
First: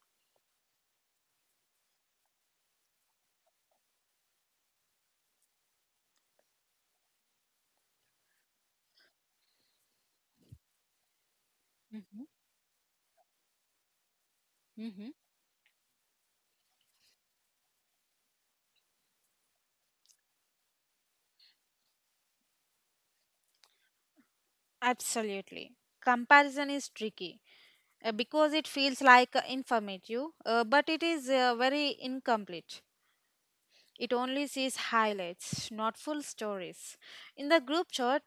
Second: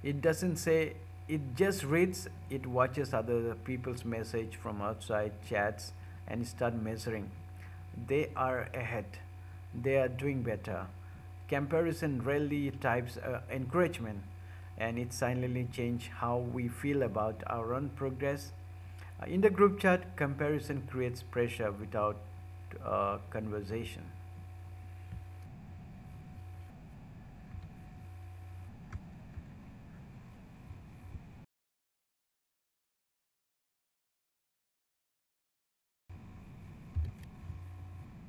[SPEAKER 1] It doesn't say, it just reads, it watches other people's message from outside chats and start measuring. They are ahead, they are doing better. Comparison rarely types encouragement, and
[SPEAKER 2] Mm-hmm.
[SPEAKER 1] it silently change how we feel about our own progress. In the group chat, comparison creates pressure without conversation.
[SPEAKER 2] Absolutely. Comparison is tricky because it feels like informative, but it is very incomplete. It only sees highlights, not full stories. In the group chat,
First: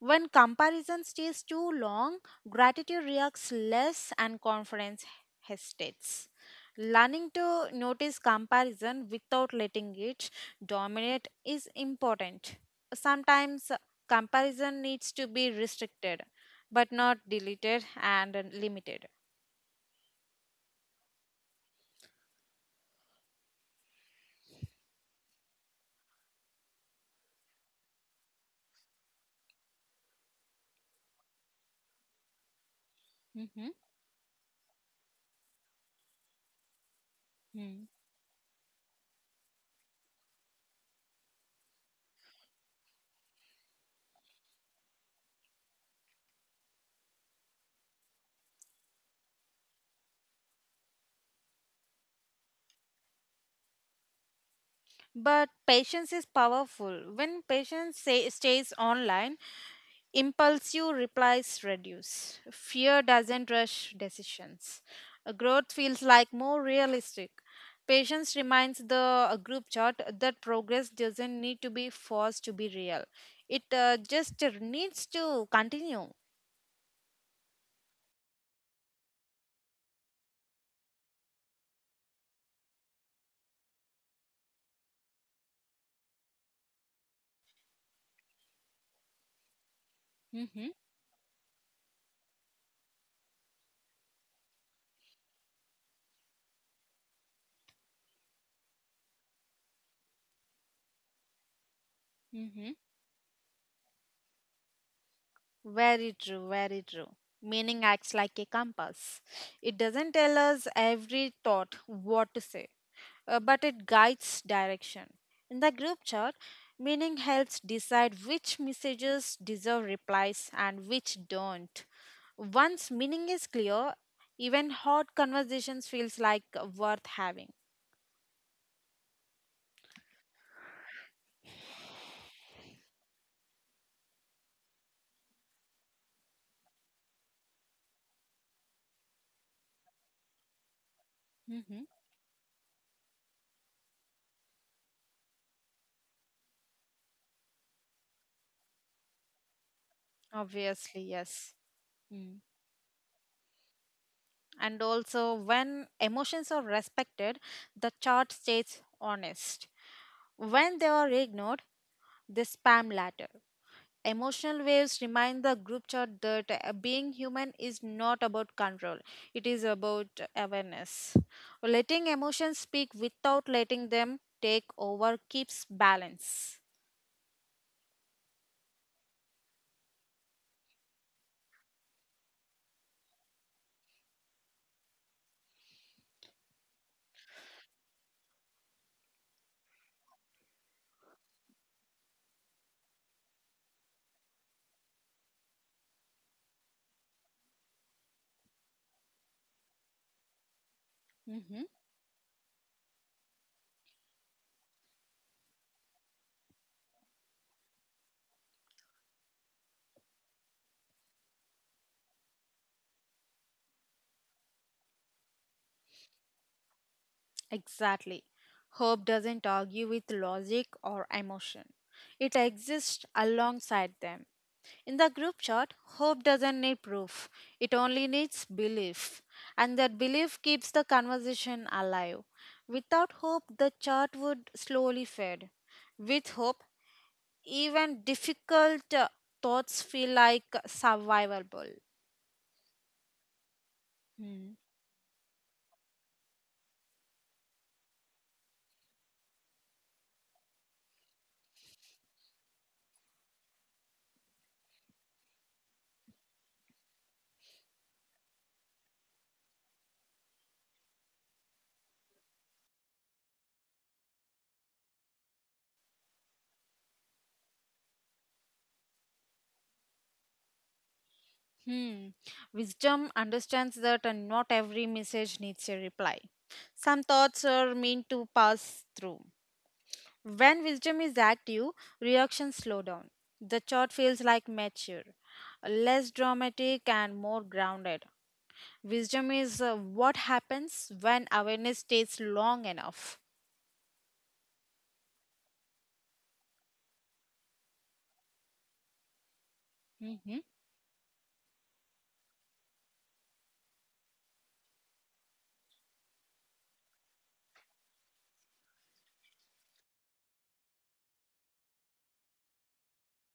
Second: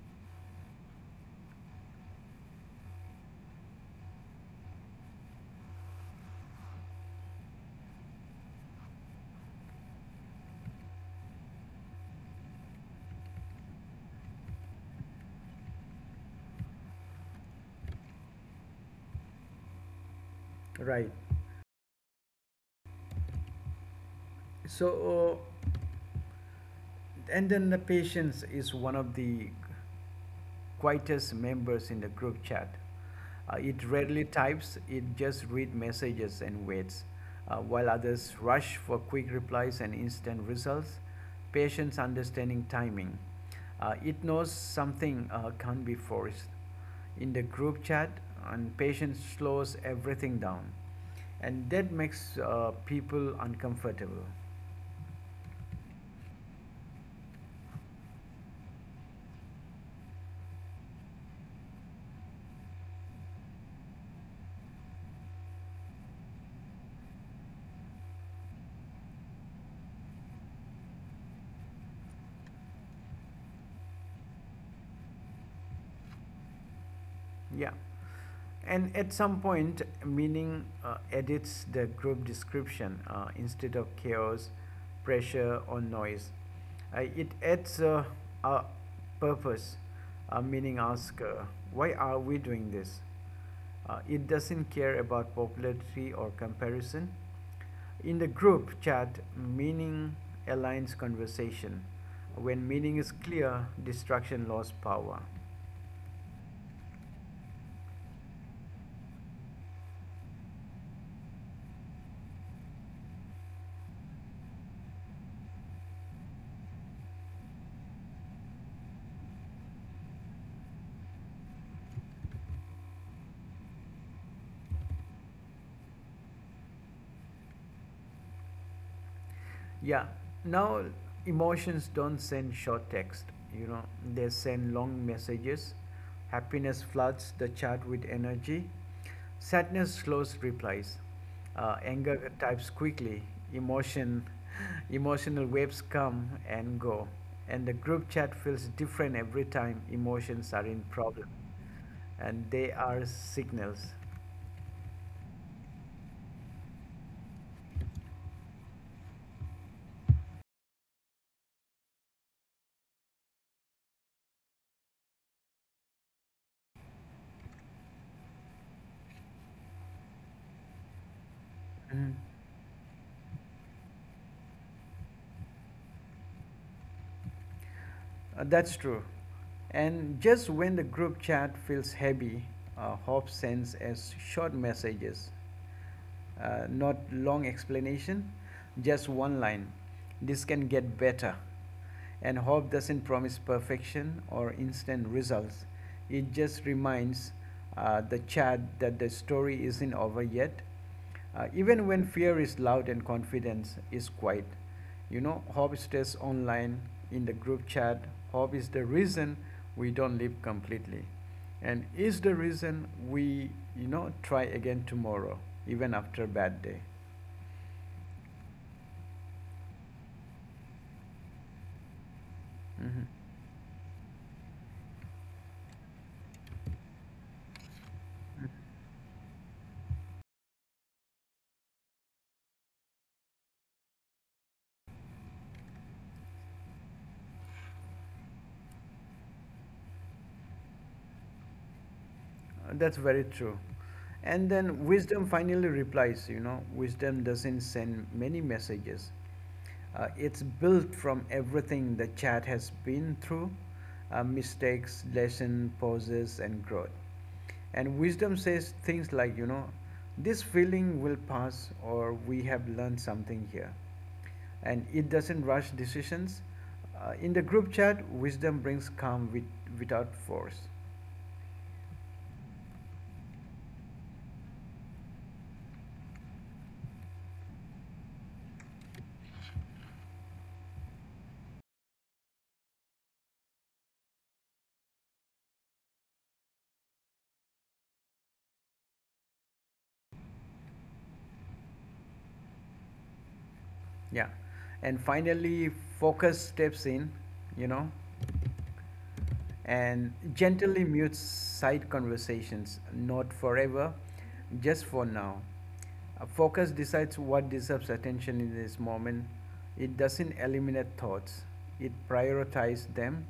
[SPEAKER 2] when comparison stays too long, gratitude reacts less and confidence hesitates. Learning to notice comparison without letting it dominate is important. Sometimes comparison needs to be restricted, but not deleted and limited.
[SPEAKER 1] Right. So, and then the patience is one of the quietest members in the group chat.
[SPEAKER 2] Mhm.
[SPEAKER 1] It rarely types, it just reads messages and waits.
[SPEAKER 2] Mm.
[SPEAKER 1] While others rush for quick replies and instant results, patience understanding timing. It knows something can't be forced. In the group chat, and patience slows everything down. And that makes people uncomfortable.
[SPEAKER 2] But patience is powerful. When patience say, stays online, impulsive replies reduce. Fear doesn't rush decisions. Growth feels like more realistic. Patience reminds the group chat that progress doesn't need to be forced to be real. It just needs to continue.
[SPEAKER 1] Yeah. And at some point, meaning edits the group description instead of chaos, pressure, or noise. It adds a purpose,
[SPEAKER 2] hmm
[SPEAKER 1] meaning asks, why are we doing this? It doesn't care about popularity or comparison. In the group chat, meaning aligns conversation. When
[SPEAKER 2] hmm
[SPEAKER 1] meaning is clear, distraction lost power.
[SPEAKER 2] Very true, very true. Meaning acts like a compass. It doesn't tell us every thought what to say, but it guides direction. In the group chat, meaning helps decide which messages deserve replies and which don't. Once meaning is clear, even hot conversations feels like worth having.
[SPEAKER 1] Yeah. Now, emotions don't send short text, you know, they send long messages. Happiness floods the chat with energy. Sadness slows replies.
[SPEAKER 2] hmm
[SPEAKER 1] Anger types quickly. Emotion, Emotional waves come and go. And the group chat feels different every time emotions are in
[SPEAKER 2] Obviously,
[SPEAKER 1] problem.
[SPEAKER 2] yes. Hmm.
[SPEAKER 1] And they are signals.
[SPEAKER 2] And also, when emotions are respected, the chart stays honest. When they are ignored, they spam ladder. Emotional waves remind the group chat that being human is not about control, it is about awareness. Letting
[SPEAKER 1] Mhm.
[SPEAKER 2] emotions speak without letting them take over keeps balance.
[SPEAKER 1] That's true. And just when the group chat feels heavy, hope sends us short messages, not long explanation, just one line. This can get better. And hope doesn't promise perfection or instant results. It just reminds the chat that the story isn't over yet,
[SPEAKER 2] Mhm.
[SPEAKER 1] even when fear is loud and confidence is quiet. You know, hope stays online in the group chat. Hope is the reason we don't live completely. And is the reason we, you know, try again tomorrow, even after a bad day.
[SPEAKER 2] Exactly. Hope doesn't argue with logic or emotion. It exists
[SPEAKER 1] Mhm.
[SPEAKER 2] alongside them. In the group chat, hope doesn't need proof. It only needs belief. And that belief keeps the conversation alive. Without hope, the chat would slowly fade. With hope, even difficult thoughts feel like survivable.
[SPEAKER 1] That's very true. And then wisdom finally replies, you know, wisdom doesn't send many messages. It's built from everything the chat has been through, mistakes, lesson, pauses, and growth. And wisdom says things like, you know, this feeling will pass, or we have learned something here. And it doesn't rush decisions. In the group chat, wisdom brings calm without force.
[SPEAKER 2] Hmm. Wisdom understands that and not every message needs a reply. Some thoughts are meant to pass through. When wisdom is active, reactions slow down. The chart feels like mature, less dramatic, and more grounded. Wisdom is what happens when awareness stays long enough.
[SPEAKER 1] Yeah. And finally, focus steps in, you know, and
[SPEAKER 2] Mm-hmm.
[SPEAKER 1] gently mutes side conversations, not forever, just for now. Focus decides what deserves attention in this moment. It doesn't eliminate thoughts, it prioritizes them.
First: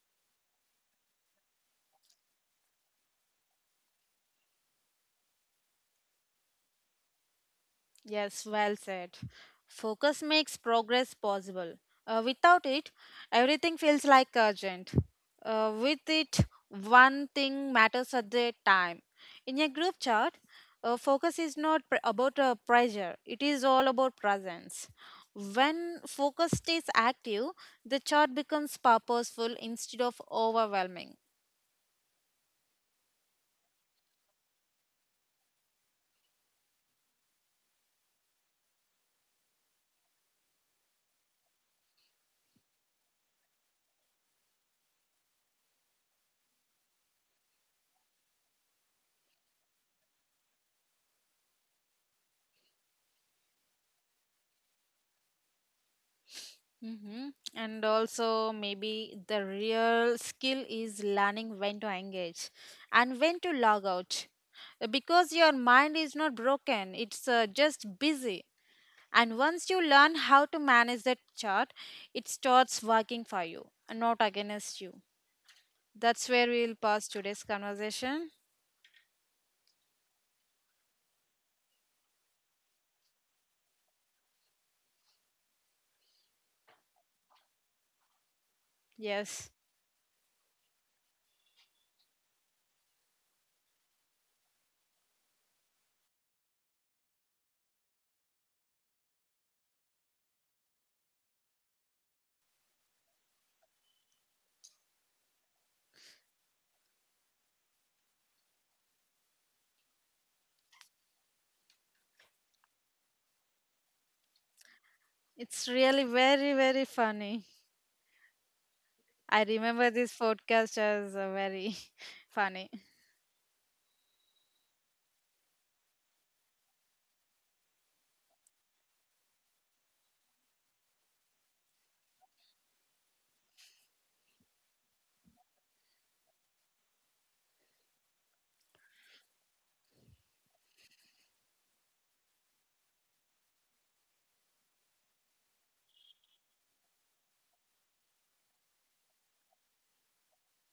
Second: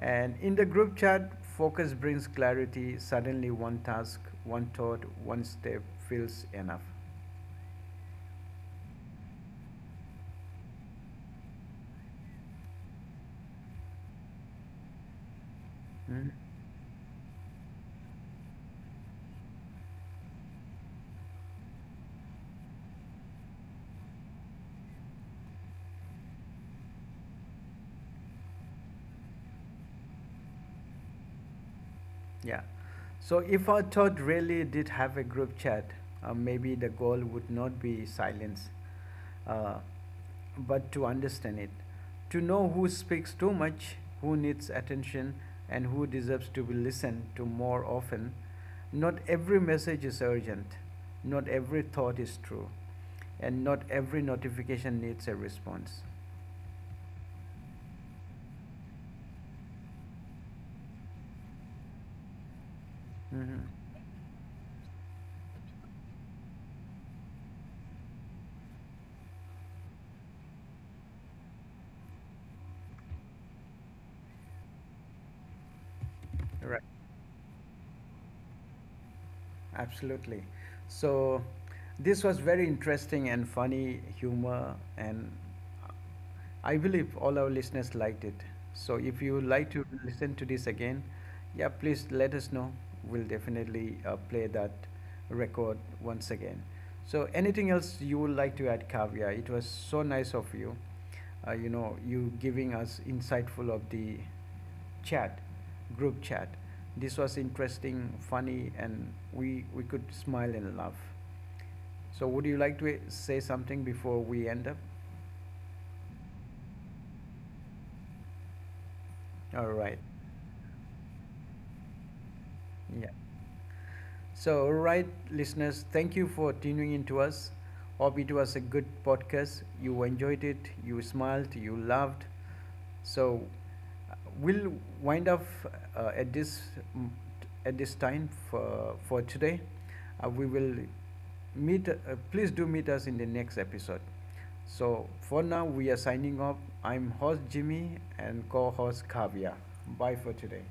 [SPEAKER 1] And in the group chat, focus brings clarity. Suddenly, one task, one thought, one step feels enough.
[SPEAKER 2] Yes, well said. Focus makes progress possible. Without it, everything feels like urgent. With
[SPEAKER 1] Mhm.
[SPEAKER 2] it, one thing matters at the time. In a group chat, focus is not about pressure, it is all about presence. When focus stays active, the chat becomes purposeful instead of overwhelming.
[SPEAKER 1] Yeah. So, if our thought really did have a group chat, maybe the goal would not be silence. Uh, but to understand it. To know who speaks too much, who needs attention, and who deserves to be listened to more often. Not every message is urgent, not every thought is true, and not every notification needs a response.
[SPEAKER 2] Mm-hmm. And also, maybe the real skill is learning when to engage and when to
[SPEAKER 1] Hmm.
[SPEAKER 2] log out. Because your mind is not broken, it's just busy. And once you learn how to manage that chart, it starts working for you and not against you. That's where we'll
[SPEAKER 1] Right,
[SPEAKER 2] pause today's conversation.
[SPEAKER 1] absolutely. So, this was very interesting and funny humor, and I believe all our listeners liked it. So if you would
[SPEAKER 2] Yes,
[SPEAKER 1] like to listen to this again, yeah, please let us know. We'll definitely play that record once again. So anything else you would like to add, Kavya? It was so nice of you. You know, you giving us insightful of the chat, group chat. This was interesting, funny, and we could smile and laugh. So would you like to say something before we end up?
[SPEAKER 2] it's really very, very funny. I
[SPEAKER 1] All
[SPEAKER 2] remember
[SPEAKER 1] right.
[SPEAKER 2] this podcast as very funny.
[SPEAKER 1] Yeah. So, all right, listeners, thank you for tuning in to us. Hope it was a good podcast. You enjoyed it, you smiled, you laughed. So, uh, we'll wind up at this mm, at this time for today. We will meet. Please do meet us in the next episode. So, for now, we are signing off. I'm host Jimmy and co-host Kavya. Bye for today.